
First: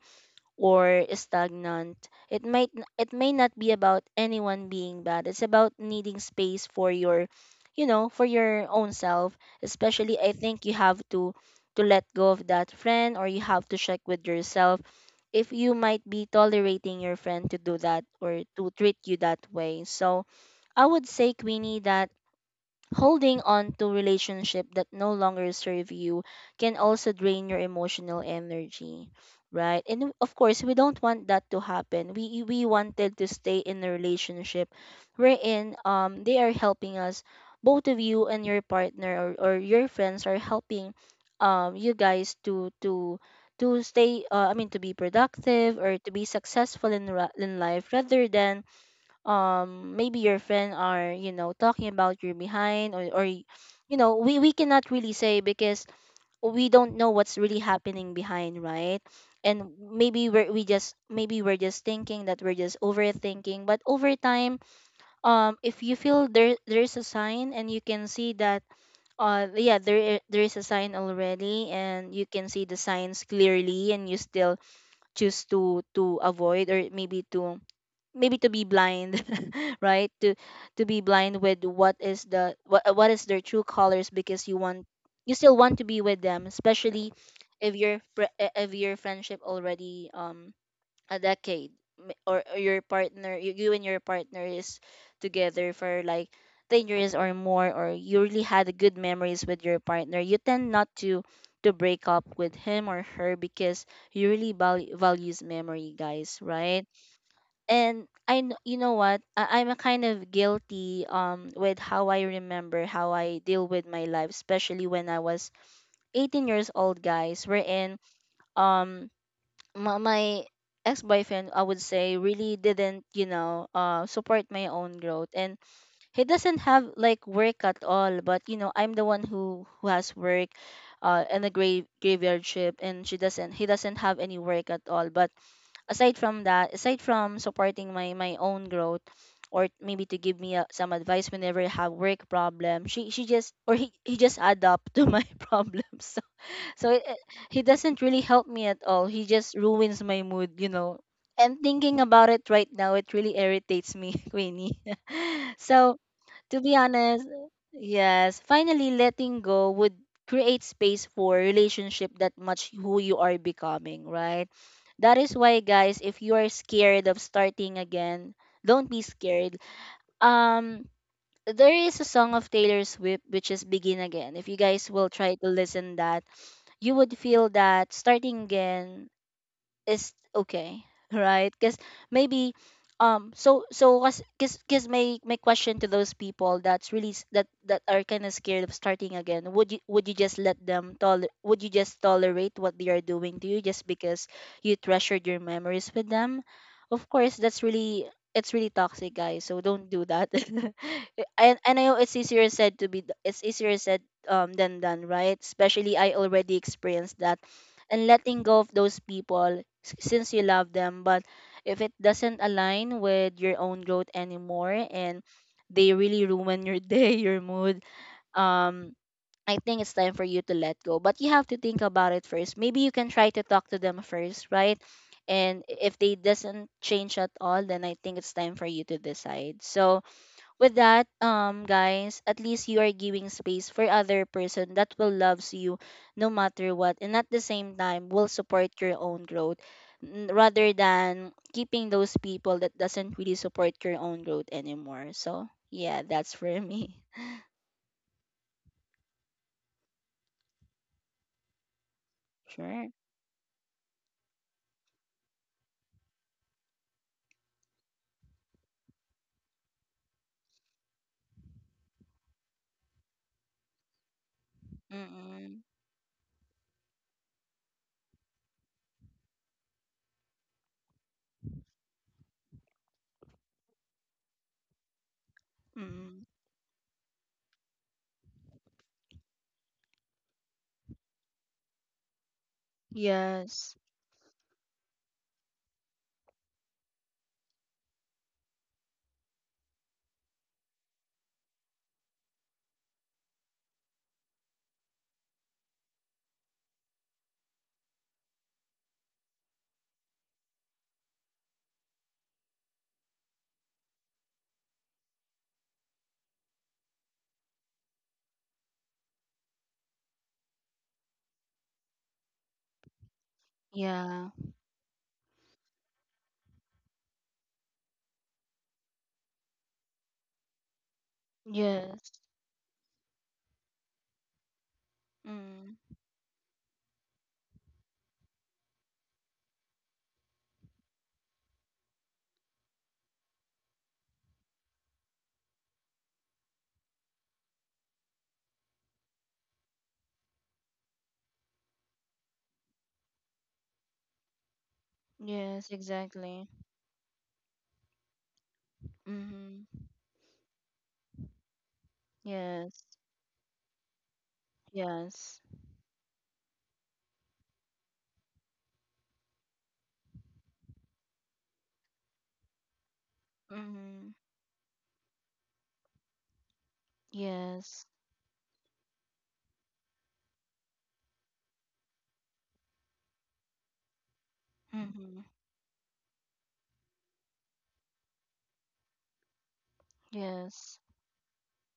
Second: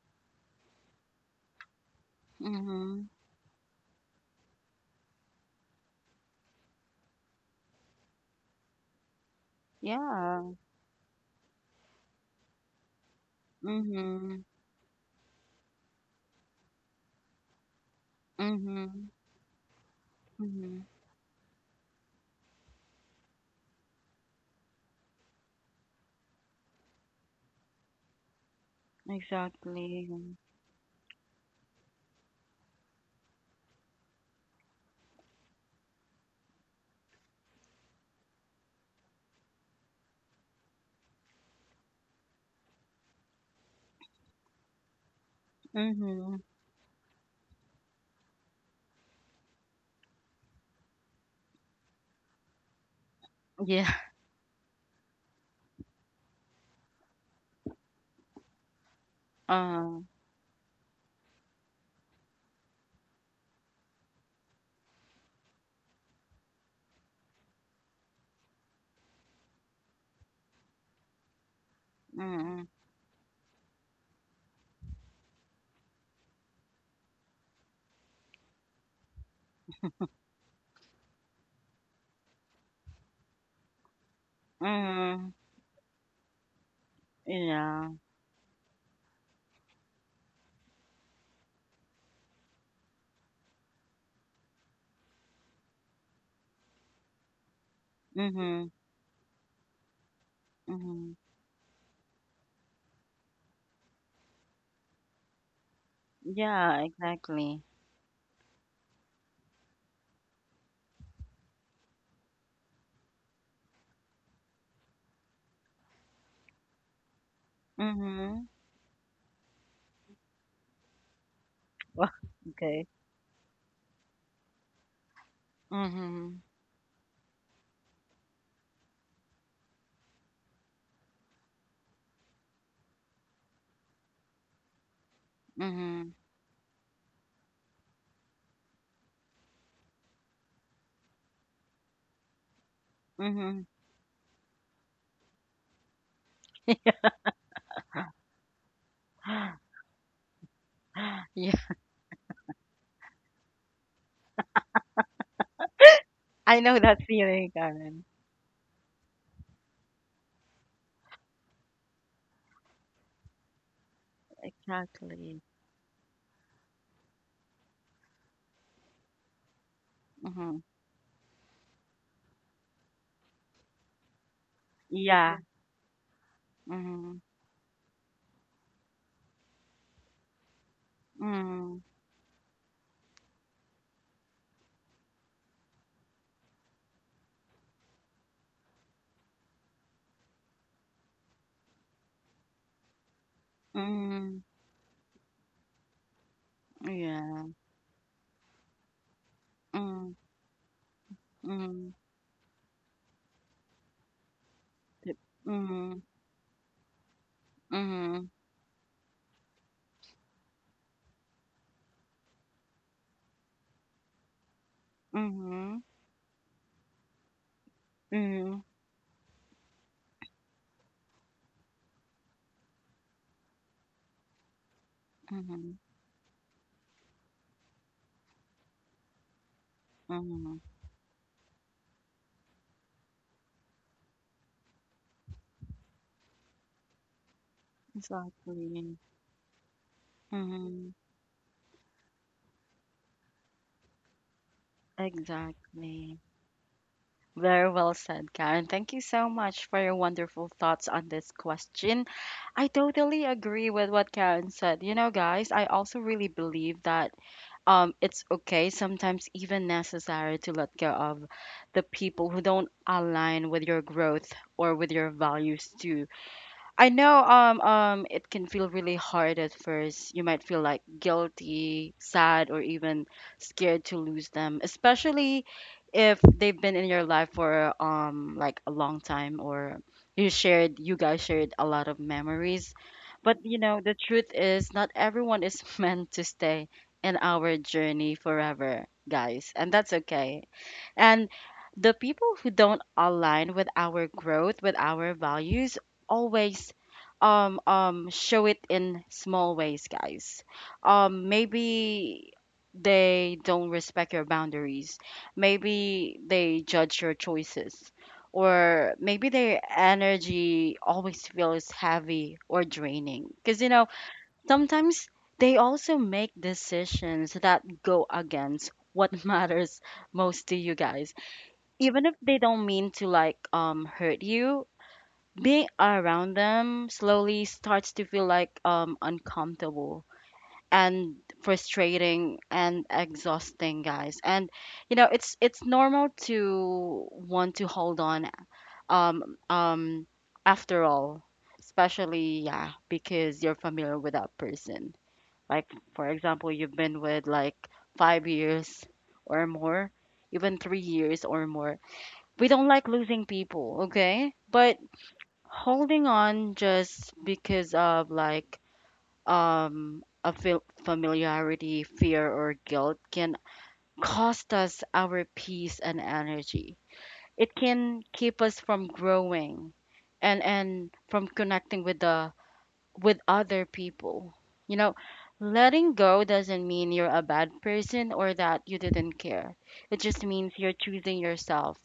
or stagnant. Mhm. It may not be about anyone being bad. It's about needing space for your you know, for your own self. Especially I Yeah. think you have to let go of that friend, or you have to check with Mhm, yourself if you might be tolerating your friend to do that or to treat mhm, you that way. So mhm. I would say, Queenie, that holding on to relationship that no longer serve you can also drain your emotional energy, right? Exactly. And of course, we don't want that to happen. We wanted to stay in a relationship wherein they are helping us, both of you and your partner, or your friends are helping you guys to stay I mean, to be productive or to be Mhm. successful in in life, rather than maybe your friend are, you know, talking about your behind, or Yeah. you know, we cannot really say because we don't know what's really happening behind, right? And Uh. maybe we're we just maybe we're just thinking that we're just overthinking, but over time if you feel there's a sign and you can see that yeah, there is a sign already and you can see Mhm. the signs clearly, and you still choose to avoid, or maybe to maybe to be blind right, to be blind with what is the what is their true colors, because you want Mhm. you still want to be with them, especially if Yeah. your if your friendship already a decade or your partner, you and your partner is together for like 10 years or more, or you really Mhm. had good memories with your partner, you tend not Mhm. to to break up with him or her because you really value values memory, guys, Yeah. right? Exactly. And you know what, I'm a kind of guilty with how I remember how I deal with my life, especially when I was 18 years old, guys. Wherein Mhm. um my ex boyfriend, I would Well, say, really okay. didn't, you know, support my own growth, and he Mhm. doesn't have like work at all. But you know, I'm the one who has work, in a graveyard ship, and she doesn't, he doesn't have any work at all. But Mhm. aside from that, aside from supporting my own growth, or maybe to give me, some advice whenever I have work problem, she just Mhm. or he just add up to my problems. So so it, it- he doesn't really help me at all. He just ruins my mood, you know. yeah. And thinking about it right now, it really irritates me, Queenie. So I to know be that honest, feeling, Karen. yes, finally letting go would create space for relationship that much who you are becoming, right? That is Exactly. why, guys, if you are scared of starting again, don't be scared. Mhm. Um, there is a song of Taylor Swift, which is "Begin Again." If you guys will Yeah. try to listen that, you Mhm. would feel that starting again is okay, right? Mhm. Because maybe so was because my question to those people that's really that that are kind of scared of starting again, would you, would you just let them toler, would you just tolerate what they are doing to you just because Mhm. you treasured your memories with them? Of course, Yeah. that's really, it's really toxic, guys, so don't do Mhm. that. And I Mhm. know it's easier said to it's easier said than done, right? Mhm. Especially I already experienced that, and Mhm. letting go of those people since you love them. But if it doesn't align with your own growth anymore, and Mhm. they really ruin your day, your mood, Mhm, um, I think it's time for you to let go. But you have to think about it first. Maybe you can try to talk to them first, right? And mhm, if they doesn't change at all, then I think it's time for you to decide. So mhm. with that, guys, at least you are giving space for other person that will loves you no matter what, and at the same time will Exactly. support your own growth, rather Mhm, than keeping those people that doesn't really support your own growth anymore. So yeah, exactly. that's for me. Very well said, Karen. Thank you so much for your wonderful thoughts on this question. I Sure. totally agree with what Karen said. You know, guys, I also really believe that it's okay, sometimes even necessary to let go of the people who don't align with your growth or with your values Mm-mm. too. I know it can feel really hard at first. You might feel like guilty, sad, or even scared to lose them, especially if Mm-mm. they've been in your life for like a long time or you guys shared a lot of memories. But you know, Yes. the truth is not everyone is meant to stay in our journey forever, guys, and that's okay. And the people who don't align with our growth, with our values, always show it in small ways, guys. Maybe they don't respect your boundaries. Maybe they judge your choices. Or maybe their energy always feels heavy or draining. Because, you know, Yeah. sometimes they also make decisions that go against what matters most to you guys, even if Yes. they don't mean to like hurt you. Being Mm. around them slowly starts to feel like uncomfortable and frustrating and exhausting, guys. And you know, it's normal to want to hold on um um after all, especially yeah, because you're familiar with that person. Like Yes. for example, Exactly. you've been with like 5 years or Mm-hmm. more, even 3 years or more. We don't like Yes. losing people, okay? But Yes. holding on just because of like a familiarity, fear or guilt can Mm-hmm. cost us our peace and energy. It Yes. can keep us from growing and from connecting with the with other people. You know, Mm-hmm. letting go doesn't mean you're a bad person or that you didn't care. It just means you're Yes. choosing yourself,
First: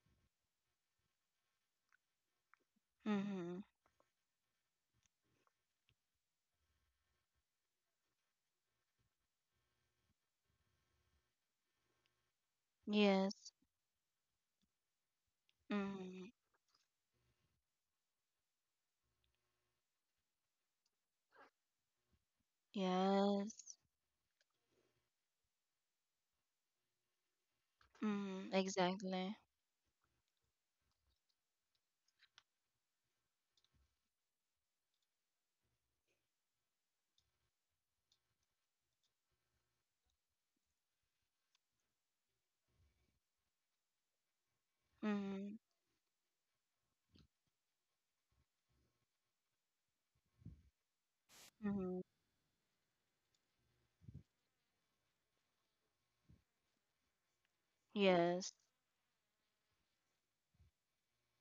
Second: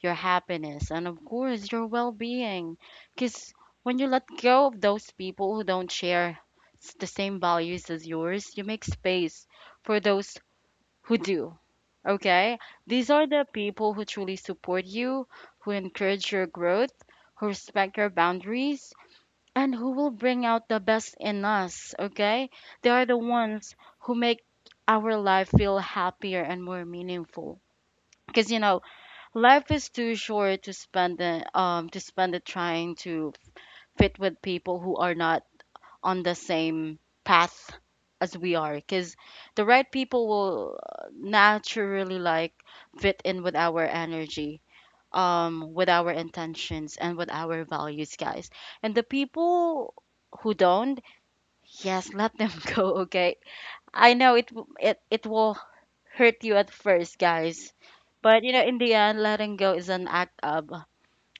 your happiness, and of course, your well being. Because Mm-hmm. when you let go of those people who don't share the same values as yours, you make space for those who do. Okay? These are the Yes. people who truly support you, who Mm-hmm. encourage your growth, who respect your boundaries, and who will bring out the best in us. Okay? They are the Yes. ones who make our life feel happier and more meaningful. Mm-hmm. Because, you know, Exactly. life is too short to spend it, trying to fit with people who are not on the same path as we are. Because the right people will naturally like fit in with our energy, Mm-hmm. With our intentions, and with our values, guys. And the people who don't, Mm-hmm. yes, let them go. Okay, I know it it will hurt you at first, guys. But Yes. you know, in the end, letting go is an act of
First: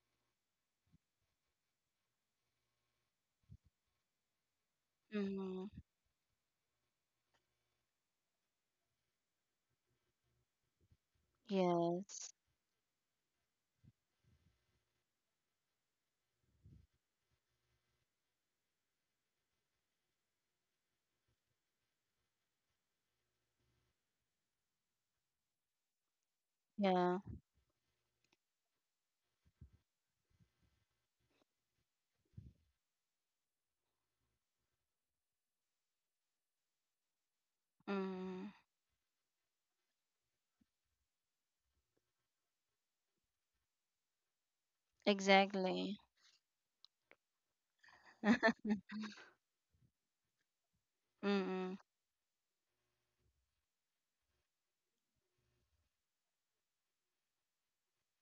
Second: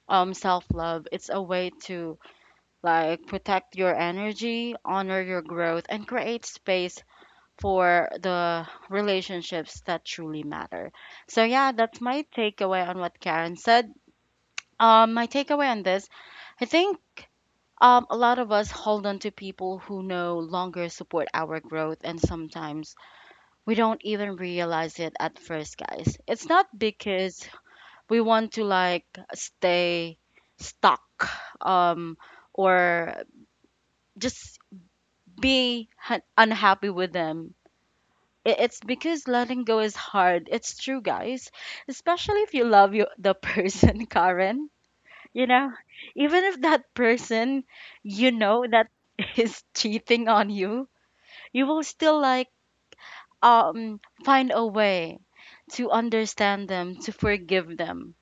self-love. It's a way to like protect your energy, honor your Mm-hmm. growth and create space for the relationships that truly matter. So yeah, that's my Yes. takeaway on what Karen said. My takeaway on this, I think a lot of us hold on to people who no longer support our growth, and sometimes we don't even realize it at first, guys. It's not Yeah. because we want to like stay stuck um or just be unhappy with them. Mm-hmm. It's because letting go is hard, it's true, guys, especially if you love you the person, Karen. You know, Exactly. even if that person, you know, that is cheating on you, you Mm-hmm. will still like find a way to understand them, to forgive them,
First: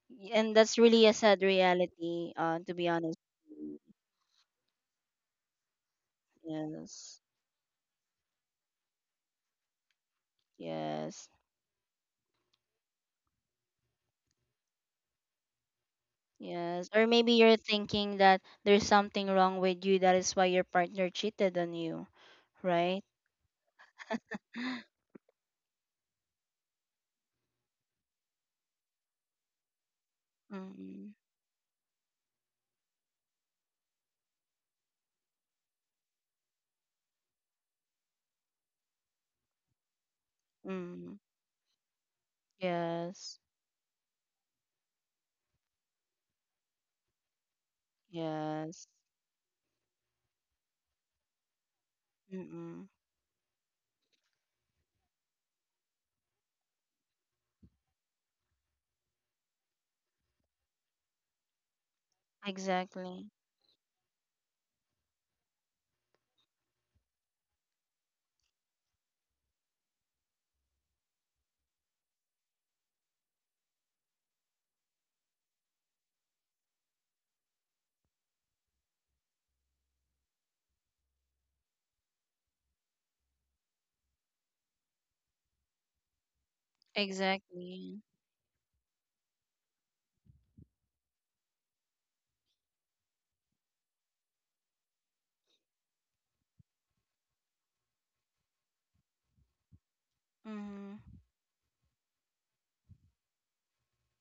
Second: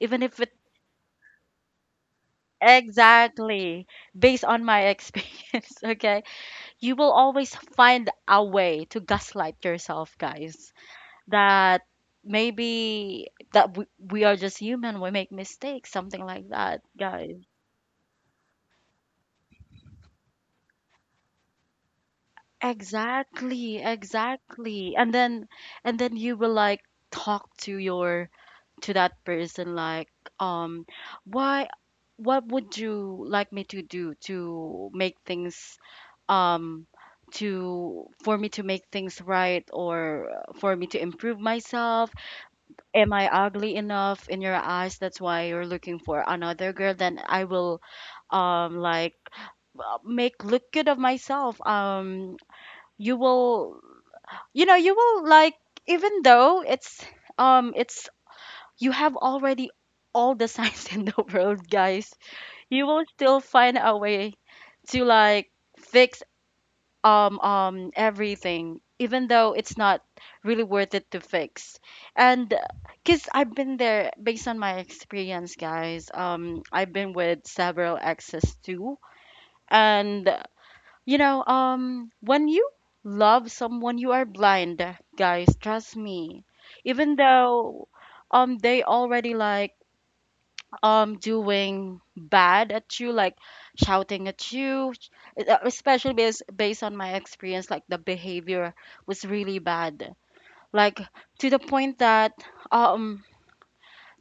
even if it. And that's really a sad reality, to be honest. Exactly. Based on my experience, okay? You will Yes. always find a way to gaslight yourself, guys. Yes. That maybe that we are just human, we make mistakes, something like that, Yes. Or maybe guys. you're thinking that there's something wrong with you, that is why your partner cheated on you, right? Exactly, exactly. And then you will like talk to your to that person like um Mm-hmm. why, what would you like me to do to make things um to for me to make things right or for me to improve myself? Am I Yes. ugly enough in your eyes? That's why you're looking for another girl. Then I will um Yes. like make look good of myself. Mm-mm. You will, you know, you will like, even though it's um it's you have already all the signs in the world, guys, you will Exactly. still find a way to like fix everything even though it's not really worth it to fix. And because I've been there, based on my experience, guys, I've been with several exes too. And you know, when you love someone, you are blind, guys. Trust me. Even though, Exactly. They already like doing bad at you, like shouting at you, especially based on my experience, like the behavior was really bad. Like Mm-hmm. to the point that um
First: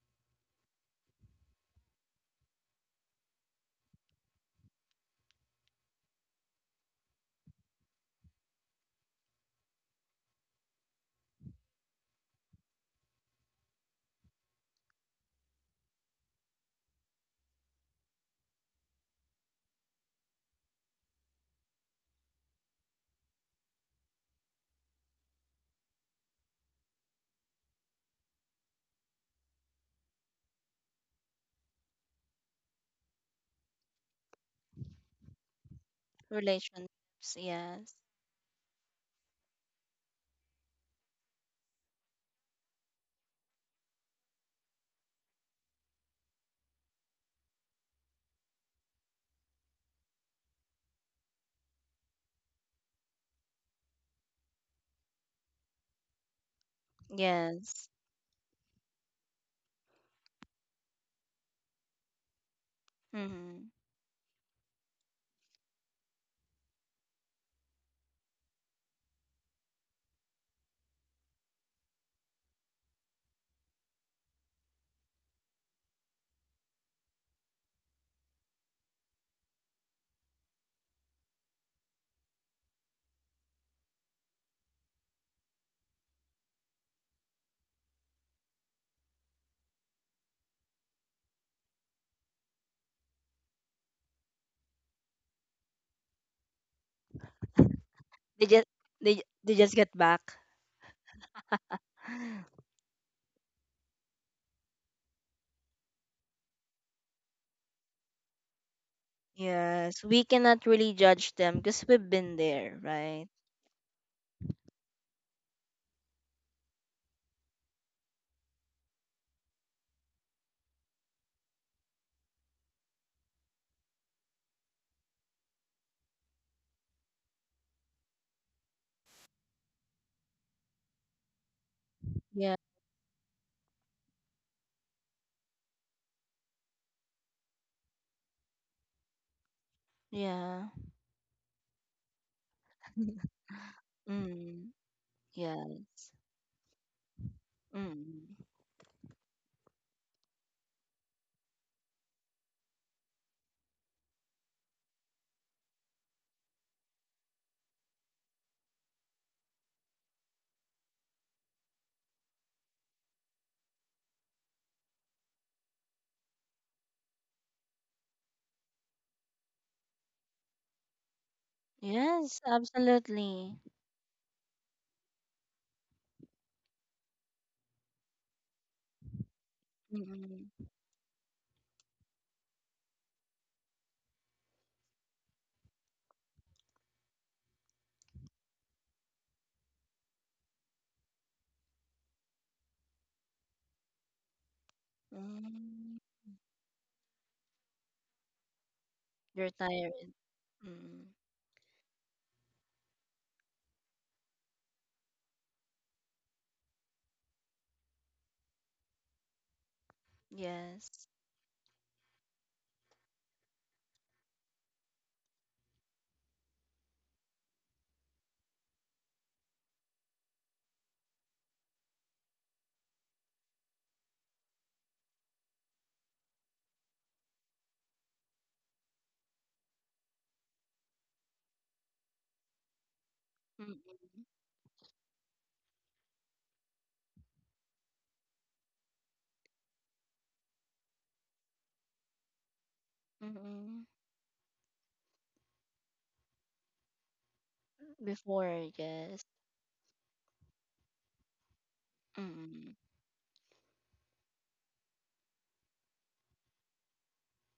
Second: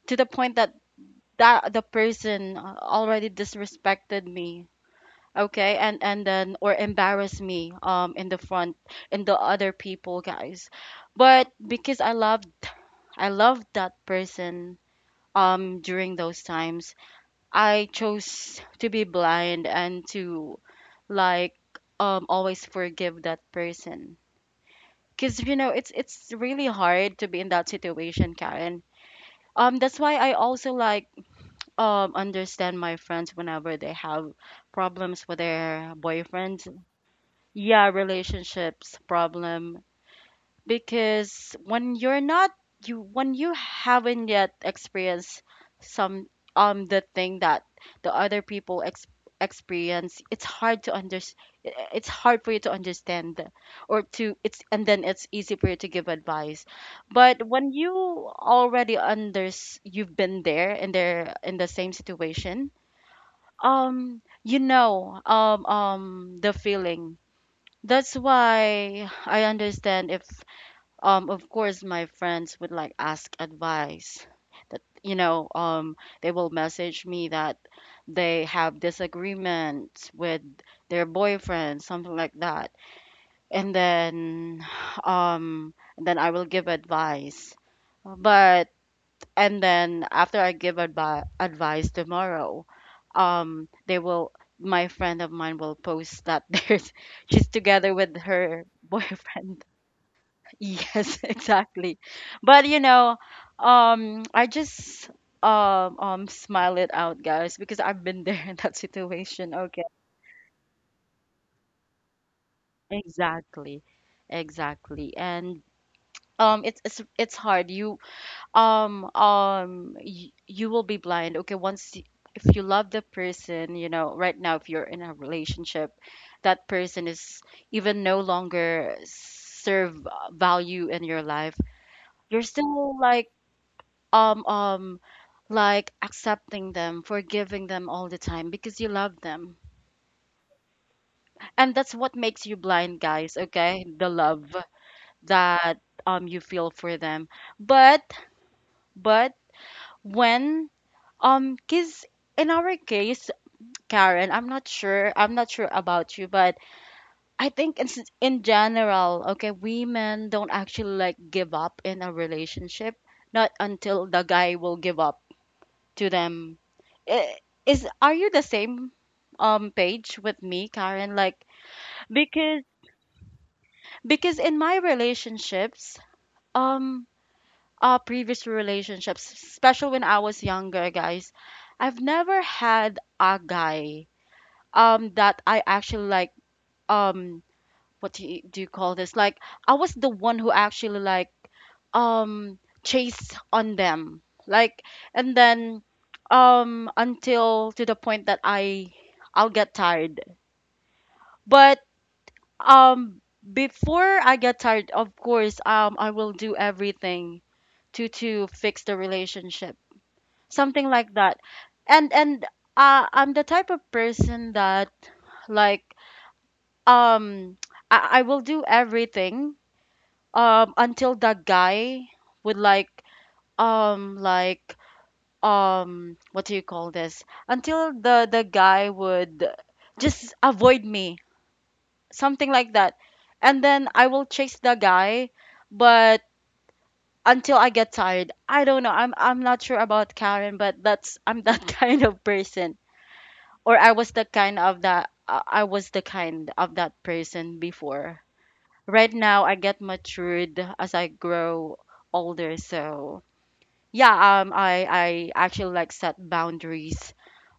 to the point that that the person already disrespected me. Okay, and then or embarrass me in the front, in the other people, guys. But because I loved that person during those times, I chose to be blind and to like always forgive that person. Cause you know it's really hard to be in that situation, Karen. That's why I also like understand my friends whenever they have problems with their boyfriends. Relationships. Yeah, Yes. relationships problem, because when you're not you when you haven't yet experienced some the thing that the other people ex experience, it's hard to under it's hard for you to understand, or to, it's and then it's easy for you to give advice. But when Yes. you already under you've been there in the same situation, Mm-hmm. You know the feeling, that's why I understand if, of course, my friends would like ask advice. That you know, they will message me that they have disagreements with their boyfriend, something like that, and then, then I will give advice. But and then after I give advice tomorrow, they will. My friend of mine will post that there's she's together with They her just they boyfriend. just get back. Yes, exactly. But you know, I just smile it out, guys, because I've been there in that situation. Okay, Yes. We cannot really judge them because we've been there, right? exactly, exactly, and it's hard. You you will be blind, okay, once if you love the person, you know. Right now, if you're in a relationship, that person is even no longer serve value in your life, you're Yeah. still um um like accepting them, forgiving them all the time because you love them, Yeah. and that's what makes you blind, guys, okay, the love Mm. that Yes. You feel for them. But Mm. but When cause in our case, Karen, I'm not sure. I'm not sure about you, but I think in general, okay, women don't actually like give up in a relationship. Not until the guy will give up to them. I- Is Are you the same page with me, Karen? Like, Yes. because Absolutely. because in my relationships, um, previous relationships, especially when I was Mm-mm. younger, guys, I've never had a guy that I actually like, um what do do you call this? Like, I was the one who actually, like, chased on them. Like, and then Mm. Until to the point that You're I'll get tired. tired. Mm. But before I get tired, of course, I will do everything to fix the relationship. Something Yes. like that. And I'm the type of person that, like, um I will do everything until the guy would, like, um like what do you call this, until the guy would just avoid me, something like that, and then I will Mm-mm. chase the guy. But until I get tired, I don't know, I'm not sure about Karen, but that's I'm that kind of person. Or Mm-mm. I was the kind of that I was the kind of that person before. Before, Right yes. now I get matured as I grow older. Mm-mm. So yeah, I actually like set boundaries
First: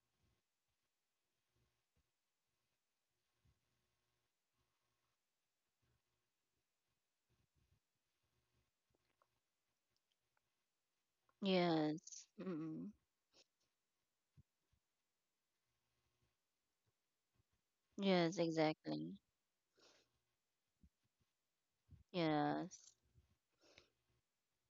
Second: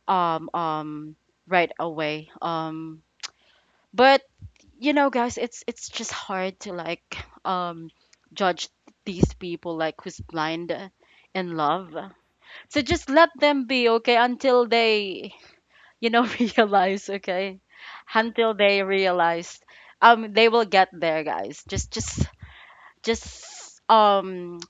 um um right away. But you know, guys, it's just hard to, like, um judge these people, like, who's blind in love. Yes. So Mm-mm. just let them be, okay, until they, you know, realize, okay, Yes, until they exactly. realize. They will get there, guys. Yes. Just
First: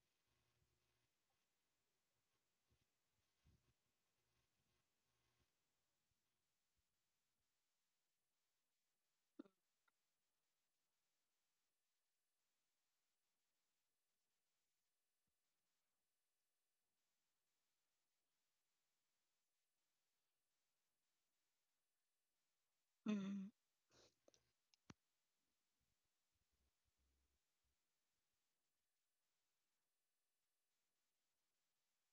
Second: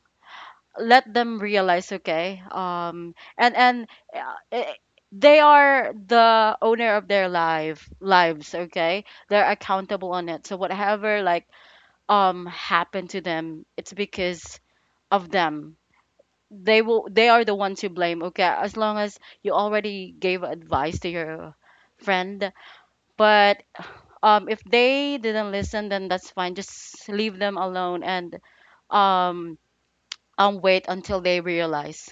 let them realize, okay, and uh, eh, they are the owner of their life lives, okay, they're accountable on it, so whatever, like, happened to them, it's because of them. They are the one to blame, okay, as long as you already gave advice to your friend. Mm-mm. But if they didn't listen, then that's fine, just leave them alone, and um wait until they realize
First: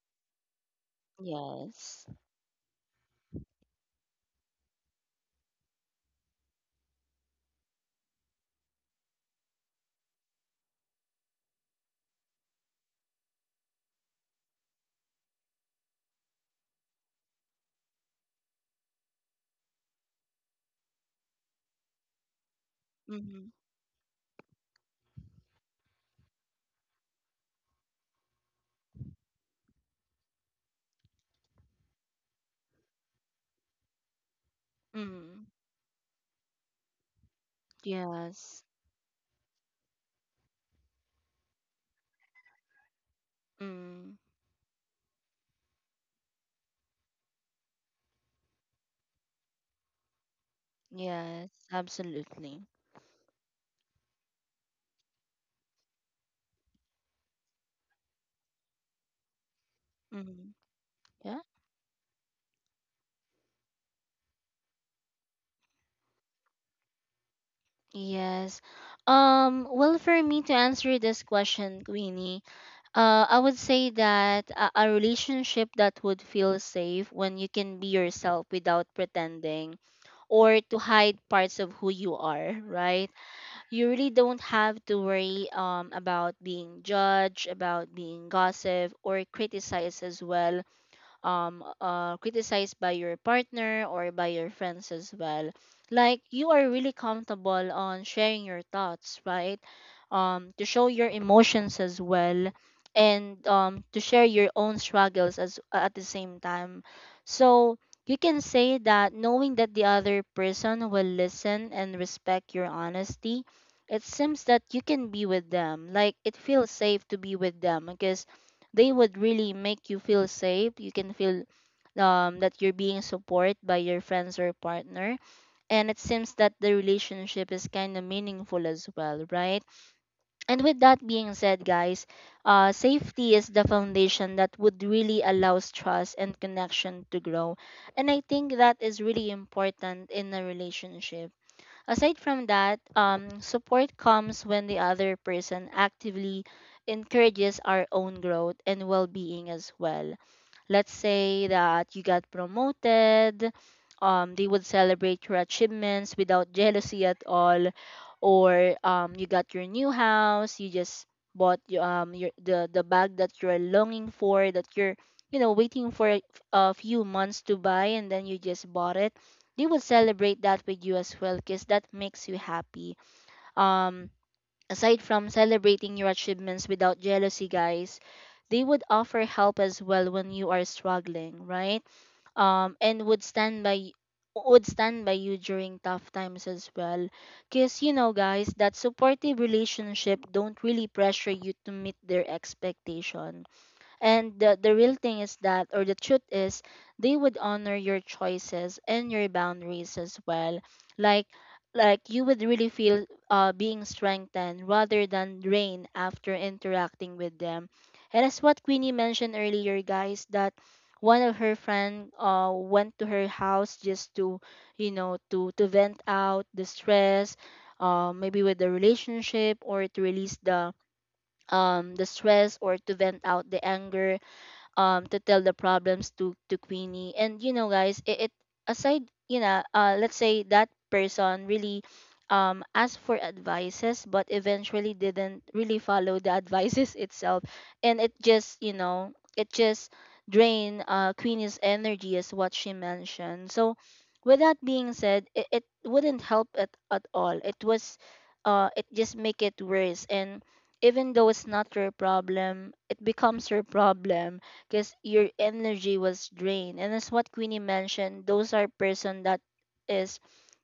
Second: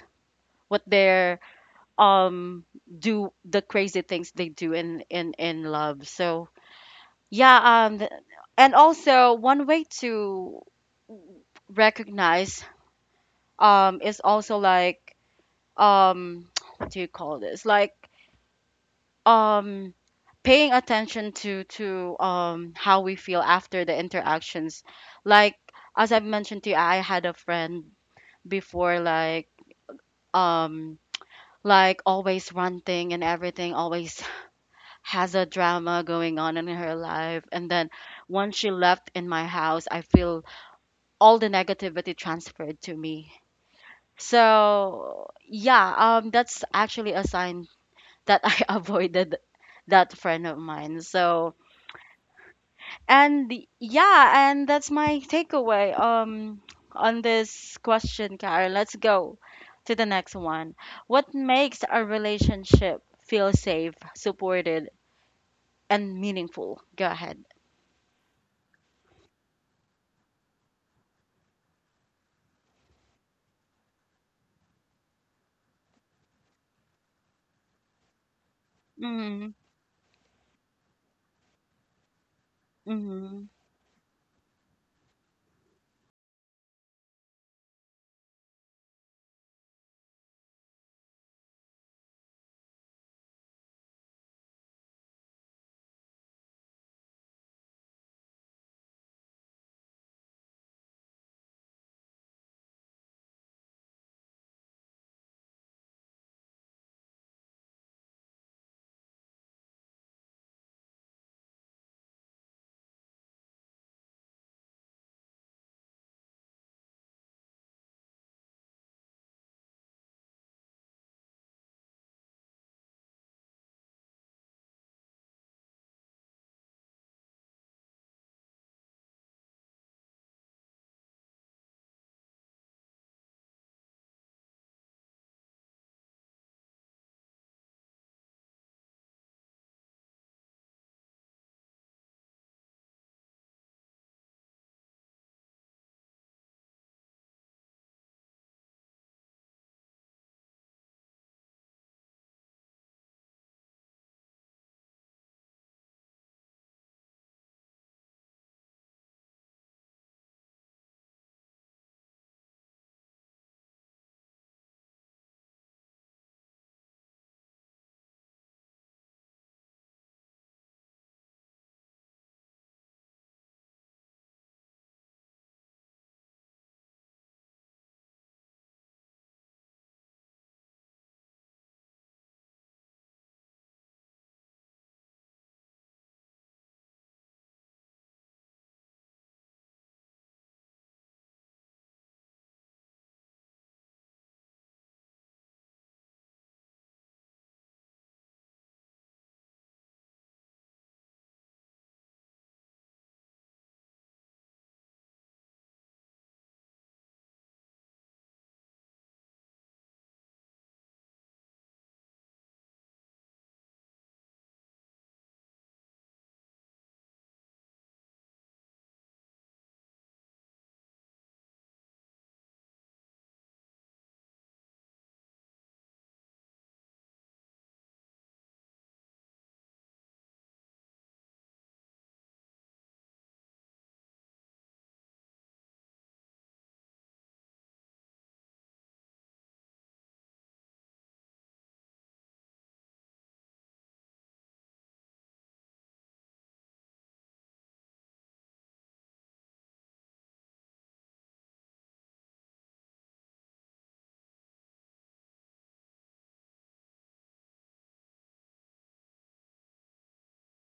what they're Yes. um do, the crazy things they do in in love. So yeah, and also one way to recognize is also like, um what do you call this, like, um paying attention to how we feel Mm-mm. after the interactions. Like, as I've mentioned to you, I had a friend before, like, um like always ranting and everything, always has a Mm-mm. drama going on in her life. And then once Yes. she left in my house, I feel all the negativity transferred to me. Mm. So yeah, that's actually a sign that I avoided that friend of mine. Yes, So absolutely. Yeah, and that's my takeaway on this question, Karen. Let's go to the next Mm-hmm. one. What Yeah. makes a relationship feel safe, supported, and meaningful? Go ahead. Yes. Well, for me to answer this question, Queenie, I would say that a relationship that would feel safe when you can be yourself without Mm-hmm. pretending or to hide parts of who you are, right? Mm-hmm. You really don't have to worry, about being judged, about being gossiped or criticized as well, criticized by your partner or by your friends as well, like you are really comfortable on sharing your thoughts, right? To show your emotions as well, and to share your own struggles as at the same time. So you can say that knowing that the other person will listen and respect your honesty, it seems that you can be with them, like it feels safe to be with them, because they would really make you feel safe. You can feel that you're being supported by your friends or partner. And it seems that the relationship is kind of meaningful as well, right? And with that being said, guys, safety is the foundation that would really allows trust and connection to grow. And I think that is really important in a relationship. Aside from that, support comes when the other person actively encourages our own growth and well being as well. Let's say that you got promoted, they would celebrate your achievements without jealousy at all, or you got your new house, you just the bag that you're longing for, that you're you know waiting for a few months to buy, and then you just bought it. They would celebrate that with you as well, because that makes you happy. Um, Aside from celebrating your achievements without jealousy, guys, they would offer help as well when you are struggling, right? And would stand would stand by you during tough times as well. Cause you know, guys, that supportive relationship don't really pressure you to meet their expectation, and the real thing is that, or the truth is, they would honor your choices and your boundaries as well. Like, like you would really feel, being strengthened rather than drained after interacting with them. And as what Queenie mentioned earlier, guys, that one of her friend, went to her house just to, you know, to vent out the stress, maybe with the relationship, or to release the stress, or to vent out the anger, to tell the problems to Queenie. And you know, guys, it aside, you know, let's say that person really asked for advices but eventually didn't really follow the advices itself, and it just, you know, it just drained, Queenie's energy, is what she mentioned. So with that being said, it wouldn't help it at all. It was it just make it worse. And even though it's not your problem, it becomes your problem because your energy was drained. And as what Queenie mentioned, those are person that is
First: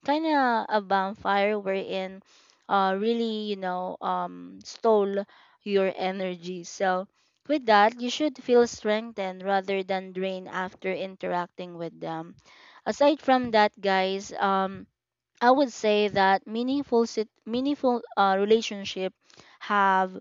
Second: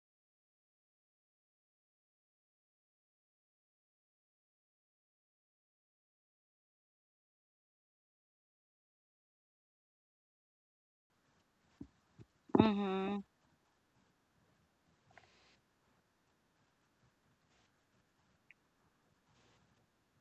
kind of a bonfire, wherein really, you know, stole your energy. So with that, you should feel strengthened rather than drained after interacting with them. Mm-hmm. Aside from that, guys, I would say that meaningful relationship have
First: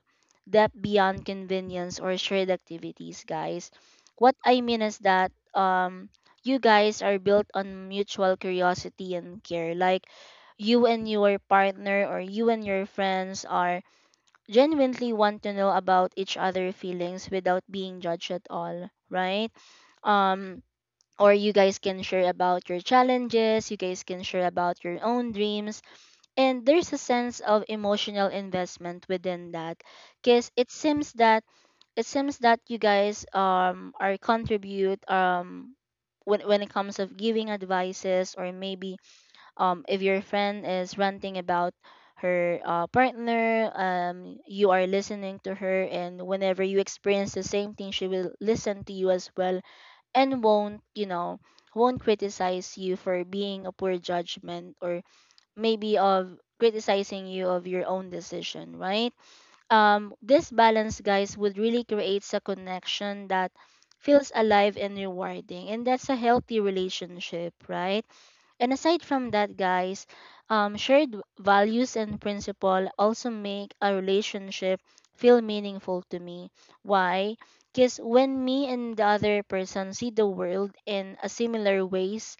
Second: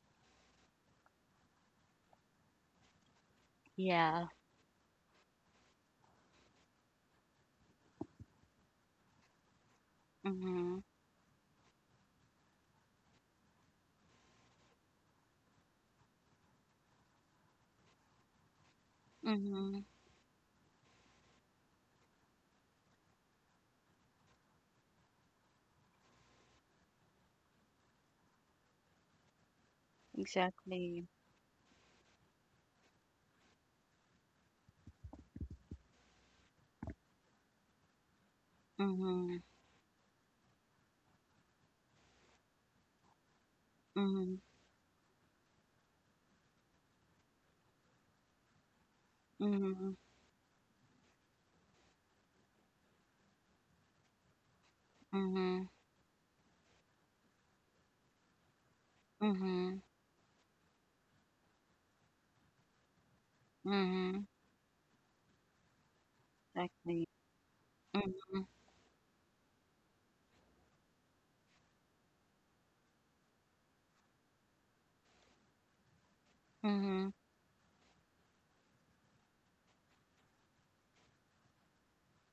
depth beyond convenience or shared activities, guys. Yeah. What I mean is that you guys are built on mutual curiosity and care. Like Mm-hmm. you and your partner or you and your friends are genuinely want to know about each other feelings without being judged at all, right? Mm-hmm. Um or you guys can share about your challenges, you guys can share about your own dreams, and there's a sense of emotional investment within that because Exactly. It seems that you guys are contribute when, it comes of giving advices, or maybe Mm-hmm. If your friend is ranting about her partner, Mm-hmm. you are listening to her, and whenever you experience the same thing she will listen to you as well Mm-hmm. and won't won't criticize you for being a poor judgment, or Mm-hmm. maybe of criticizing you of your own decision, right? Mm-hmm. This balance, guys, would really creates a connection that Mm-hmm. feels alive and rewarding, and that's a healthy Exactly. relationship, right? And aside from that, guys, values and principle also make a relationship feel meaningful to me. Mm-hmm. Why? Because when me and the other person see the world in a similar ways,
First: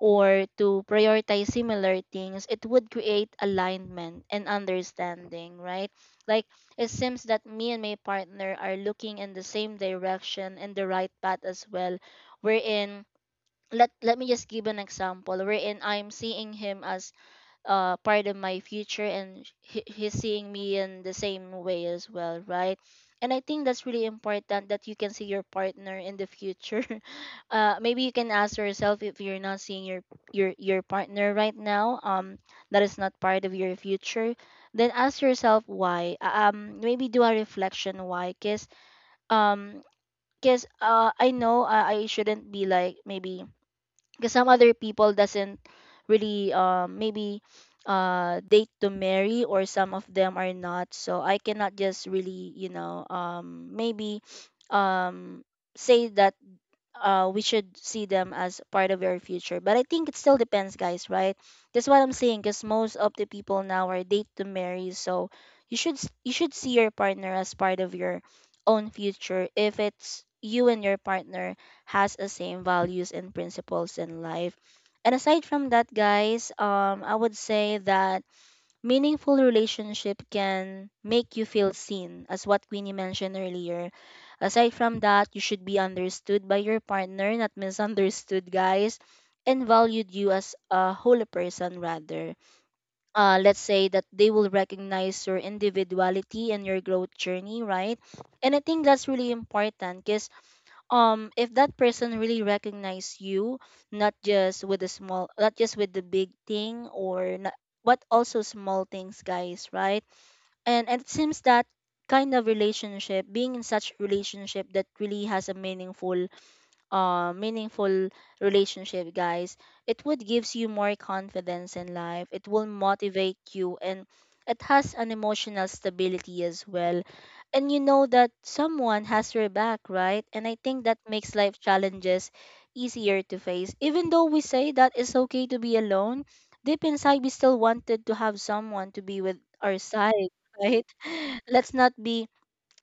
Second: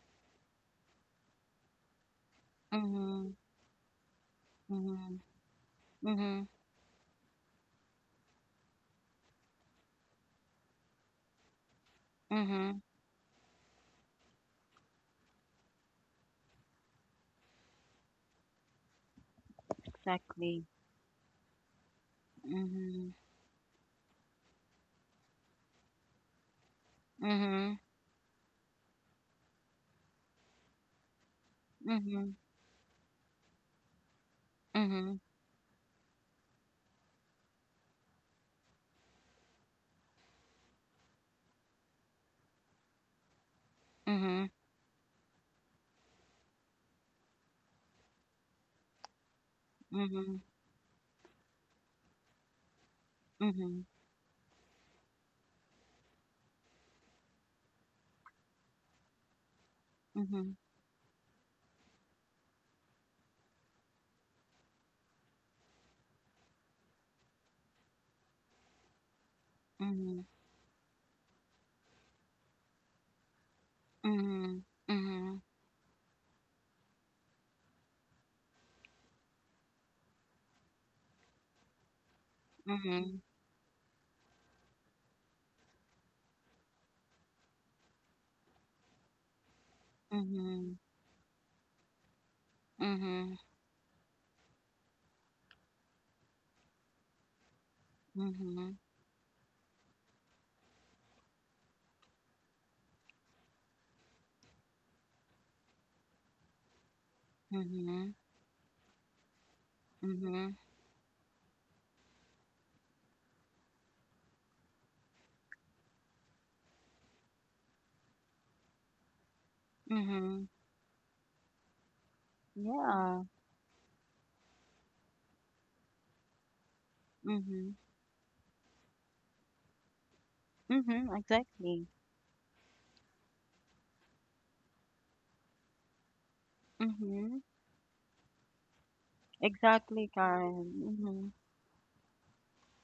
or to prioritize similar things, it would create Mm-hmm. alignment and Mm-hmm. understanding, right? Mm-hmm. Like it seems that me and my partner are looking in the same direction and the right path as well. We're Mm-hmm. in Let me just give an example wherein I'm seeing him as part of my future, and he's seeing Exactly. me in the same way as well, right? Mhm. And I think that's really important that you can see your partner in the future. Mhm. Maybe you can ask yourself if you're not seeing your partner right now, Mhm. That is not part of your future. Then ask Mhm. yourself why. Maybe do a reflection why, cause um, cause I know I shouldn't be like maybe because some Mhm. other people doesn't really maybe date to marry, or some of them Mhm. are not, so I cannot just really Mhm. maybe um say that we should see them as part of your future. But I think it still Mhm. depends, guys, right? That's what I'm saying, because most of the people now are date to marry, so you should see your partner as part of your own future if it's Mhm. you and your partner has the same values and principles in life. Mhm. And Mhm. aside from that, guys, I would say that meaningful relationship can make you feel seen, as what Queenie Mhm. mentioned earlier. Aside from that, you should be understood by your partner, not misunderstood, guys, and valued you as a whole person rather. Mhm. Let's say that they will recognize your individuality and your growth journey, right? And I Mhm. think that's really important because if that person really recognize you, not just with the small not just with the big thing or not, Mhm. but Mhm. also small things, guys, right? Mhm. And it seems that kind of relationship being in such relationship that really has a meaningful relationship, guys, it would Mhm. gives you more confidence in life. It will Yeah. motivate you, and it has an emotional stability as well. And Mhm. you know that someone has your back, right? And I think that Mhm. makes life Exactly. challenges easier to face. Even though we say that it's okay to be alone, deep inside we Mhm. still wanted to have someone to be with our Exactly, side, right? Karen. Mhm. Let's not be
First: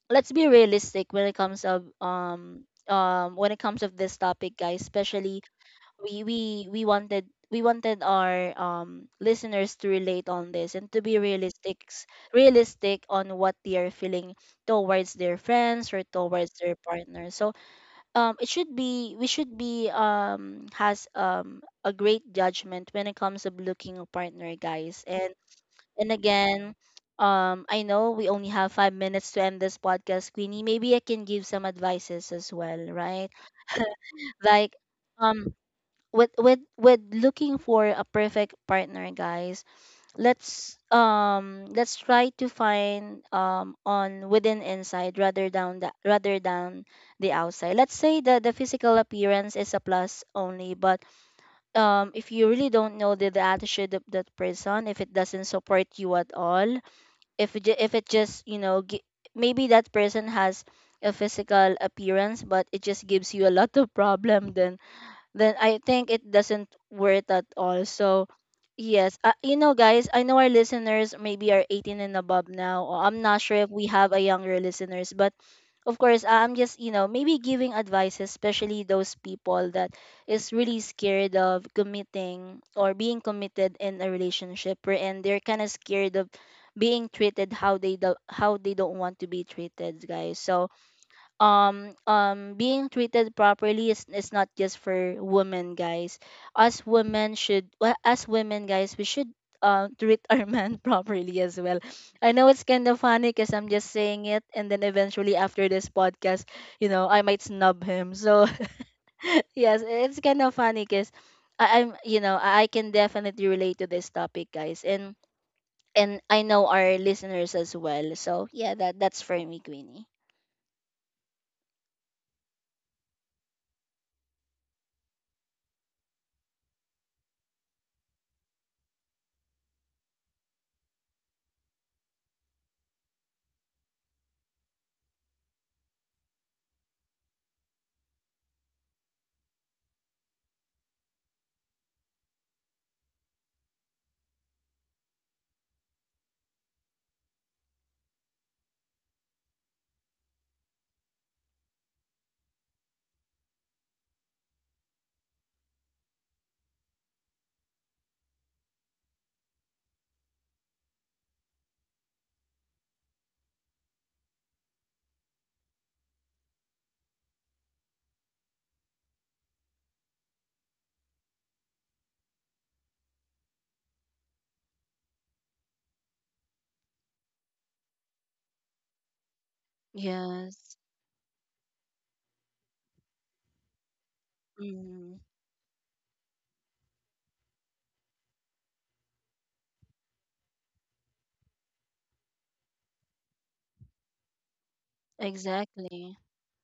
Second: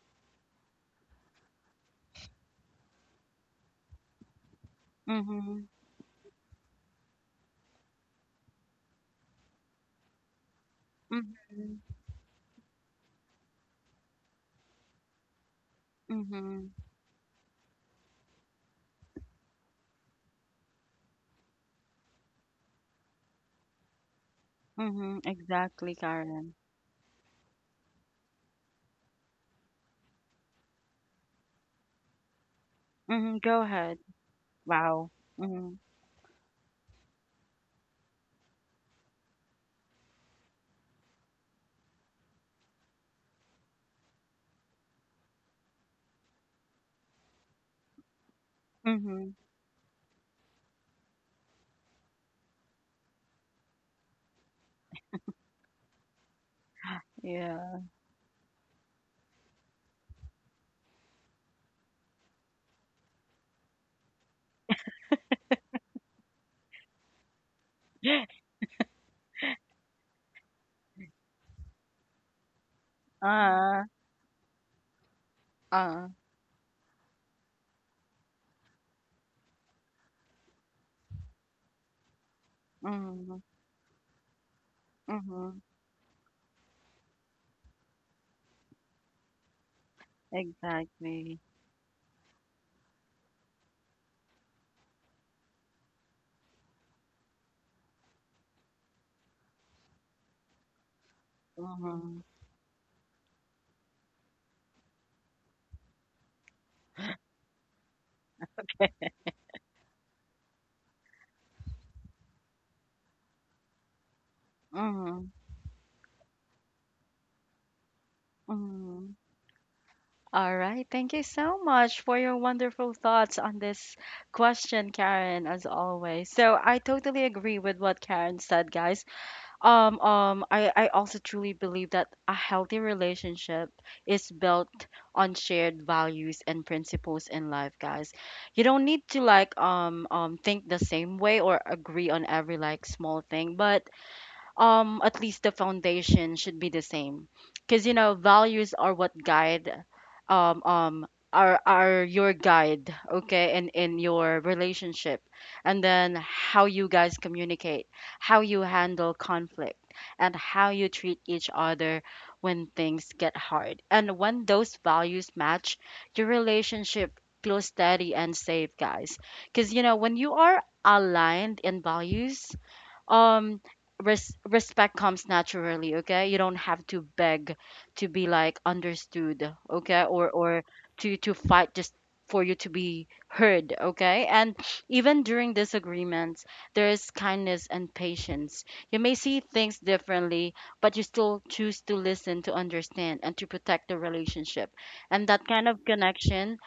Let's be realistic when it comes of when it comes of this topic, guys, especially Mhm. We wanted our listeners to relate on this and to be Mhm. Realistic on what they are feeling towards their friends or towards Mhm. their partner. So it should be we should be has a great judgment when it comes of looking a partner, guys. Mhm. and Exactly, and Karen. again, I know we only have 5 minutes to end this podcast, Queenie. Maybe I can give some advices as well, right? Mhm. Go ahead. Like, Wow. um, Mhm. with with looking for a perfect partner, guys, let's try to find on within inside, rather than the outside. Let's say that the physical Mhm. appearance is a plus only, but if you really don't know the attitude of that person, if it doesn't support you at all, if it just maybe that person has a physical appearance, but it just gives you a lot of problem, then I think it doesn't worth at all. Yeah. So yes, guys, I know our listeners maybe are 18 and above now. Or I'm not sure if Ah, we have a younger listeners, but of oo. course, I'm just maybe giving advice, especially those people that is really scared of committing or being Mhm, committed in a relationship, and they're mhm. kind of scared of being treated how they don't want to be treated, guys. So Exactly. Being treated properly is not just for women, guys. Us women should well, As women, guys, we should treat our men properly as well. Mhm, I know it's kind of funny because I'm just saying it and then eventually after this podcast, you know, I might snub him. So yes, it's kind of funny because I'm you know I can definitely relate to this topic, guys. and mhm, and I know our listeners as well. So yeah, mhm. that's for me, Queenie. All right. Thank you so much for your wonderful thoughts on this question, Karen, as always. So I totally agree with what Karen said, guys. I also truly believe that a healthy relationship is built on shared values and principles in life, guys. You don't need to, like, think the same way or agree on every, like, small thing, but at least the foundation should be the same, because you know values are what guide um um are your guide, okay, in your relationship, and then how you guys communicate, how you handle conflict, and how you treat each other when things get hard. And when those values match, your relationship feels steady and safe, guys, because you know when you are aligned in values, um respect comes naturally, okay, you don't have to beg to be, like, understood, okay, or Yes. To fight just for you to be heard, okay. And even during disagreements, there is kindness and patience. You may see things differently, but you still choose to listen, to understand, and to protect the relationship, and that kind of Exactly. connection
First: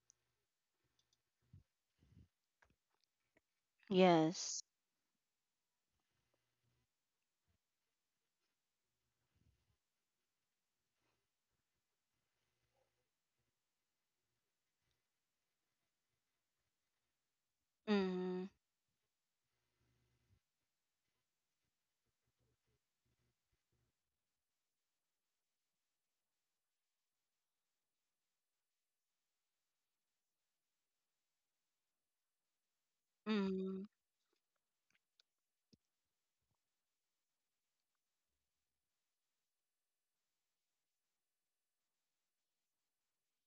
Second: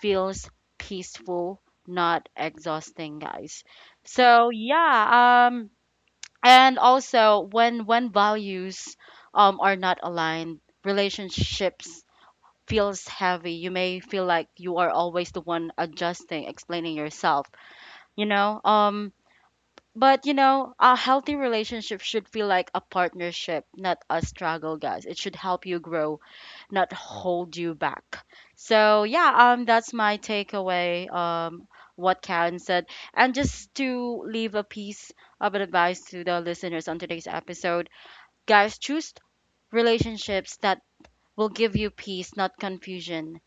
feels peaceful, not exhausting, guys. So Yes. yeah, and also when values are not aligned, relationships feels heavy. You may feel like you are always the one adjusting, explaining yourself, you Mm. know. But you know a healthy relationship should feel like a partnership, not a struggle, guys. It should help you grow, not hold you back. So yeah, that's my takeaway what Karen said. And just Mm. to leave a piece of advice to the listeners on today's episode: guys, choose relationships that will give you peace, not confusion.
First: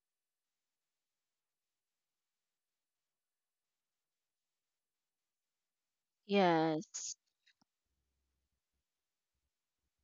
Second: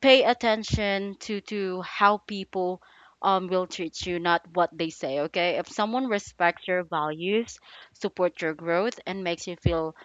Pay attention to how people will treat you, not what they say, okay? If someone respects your Yes. values, support your growth, and makes you feel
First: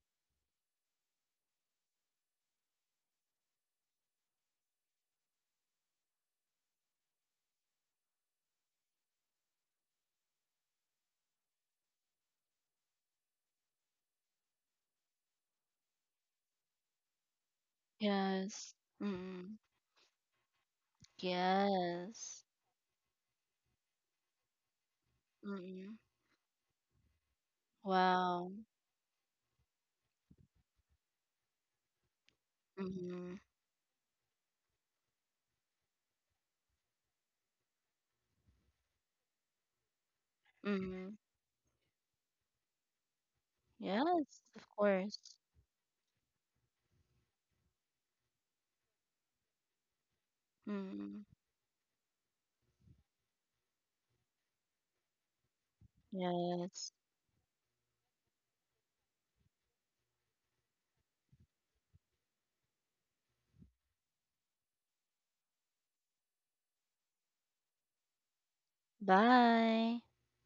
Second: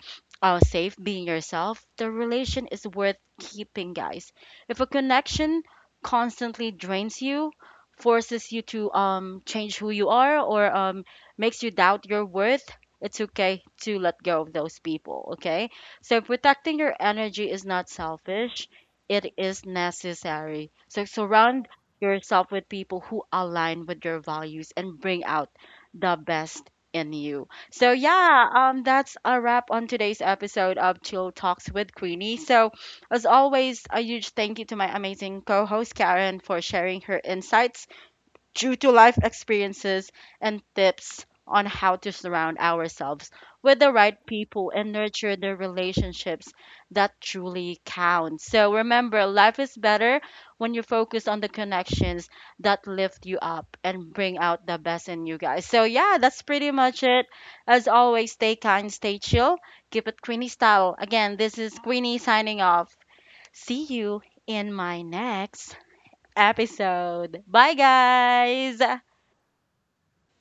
safe being yourself, the relation is worth keeping, guys. If a connection constantly drains you, forces you to change who you are, or makes you doubt your worth, it's okay to let go of those people, okay? So protecting your energy is not selfish, Yes. it Mm. is necessary. So surround Yes. yourself with people who align with your values and bring out Mm. the best in you. So yeah, Wow. That's a wrap on today's episode of Chill Talks with Queenie. So as Mm. always, a huge thank you to my amazing co-host Karen for sharing her insights due to life experiences and Mm. tips on how to surround ourselves with the right Yes, of people and course. nurture the relationships that truly count. So remember, life is better when you Mm. focus on the connections that lift you up and bring out the best in you, guys. So yeah, that's pretty Yes. much it. As always, stay kind, stay chill, keep it Queenie style. Again, this is Queenie signing off. See you in my next episode. Bye, guys. Bye.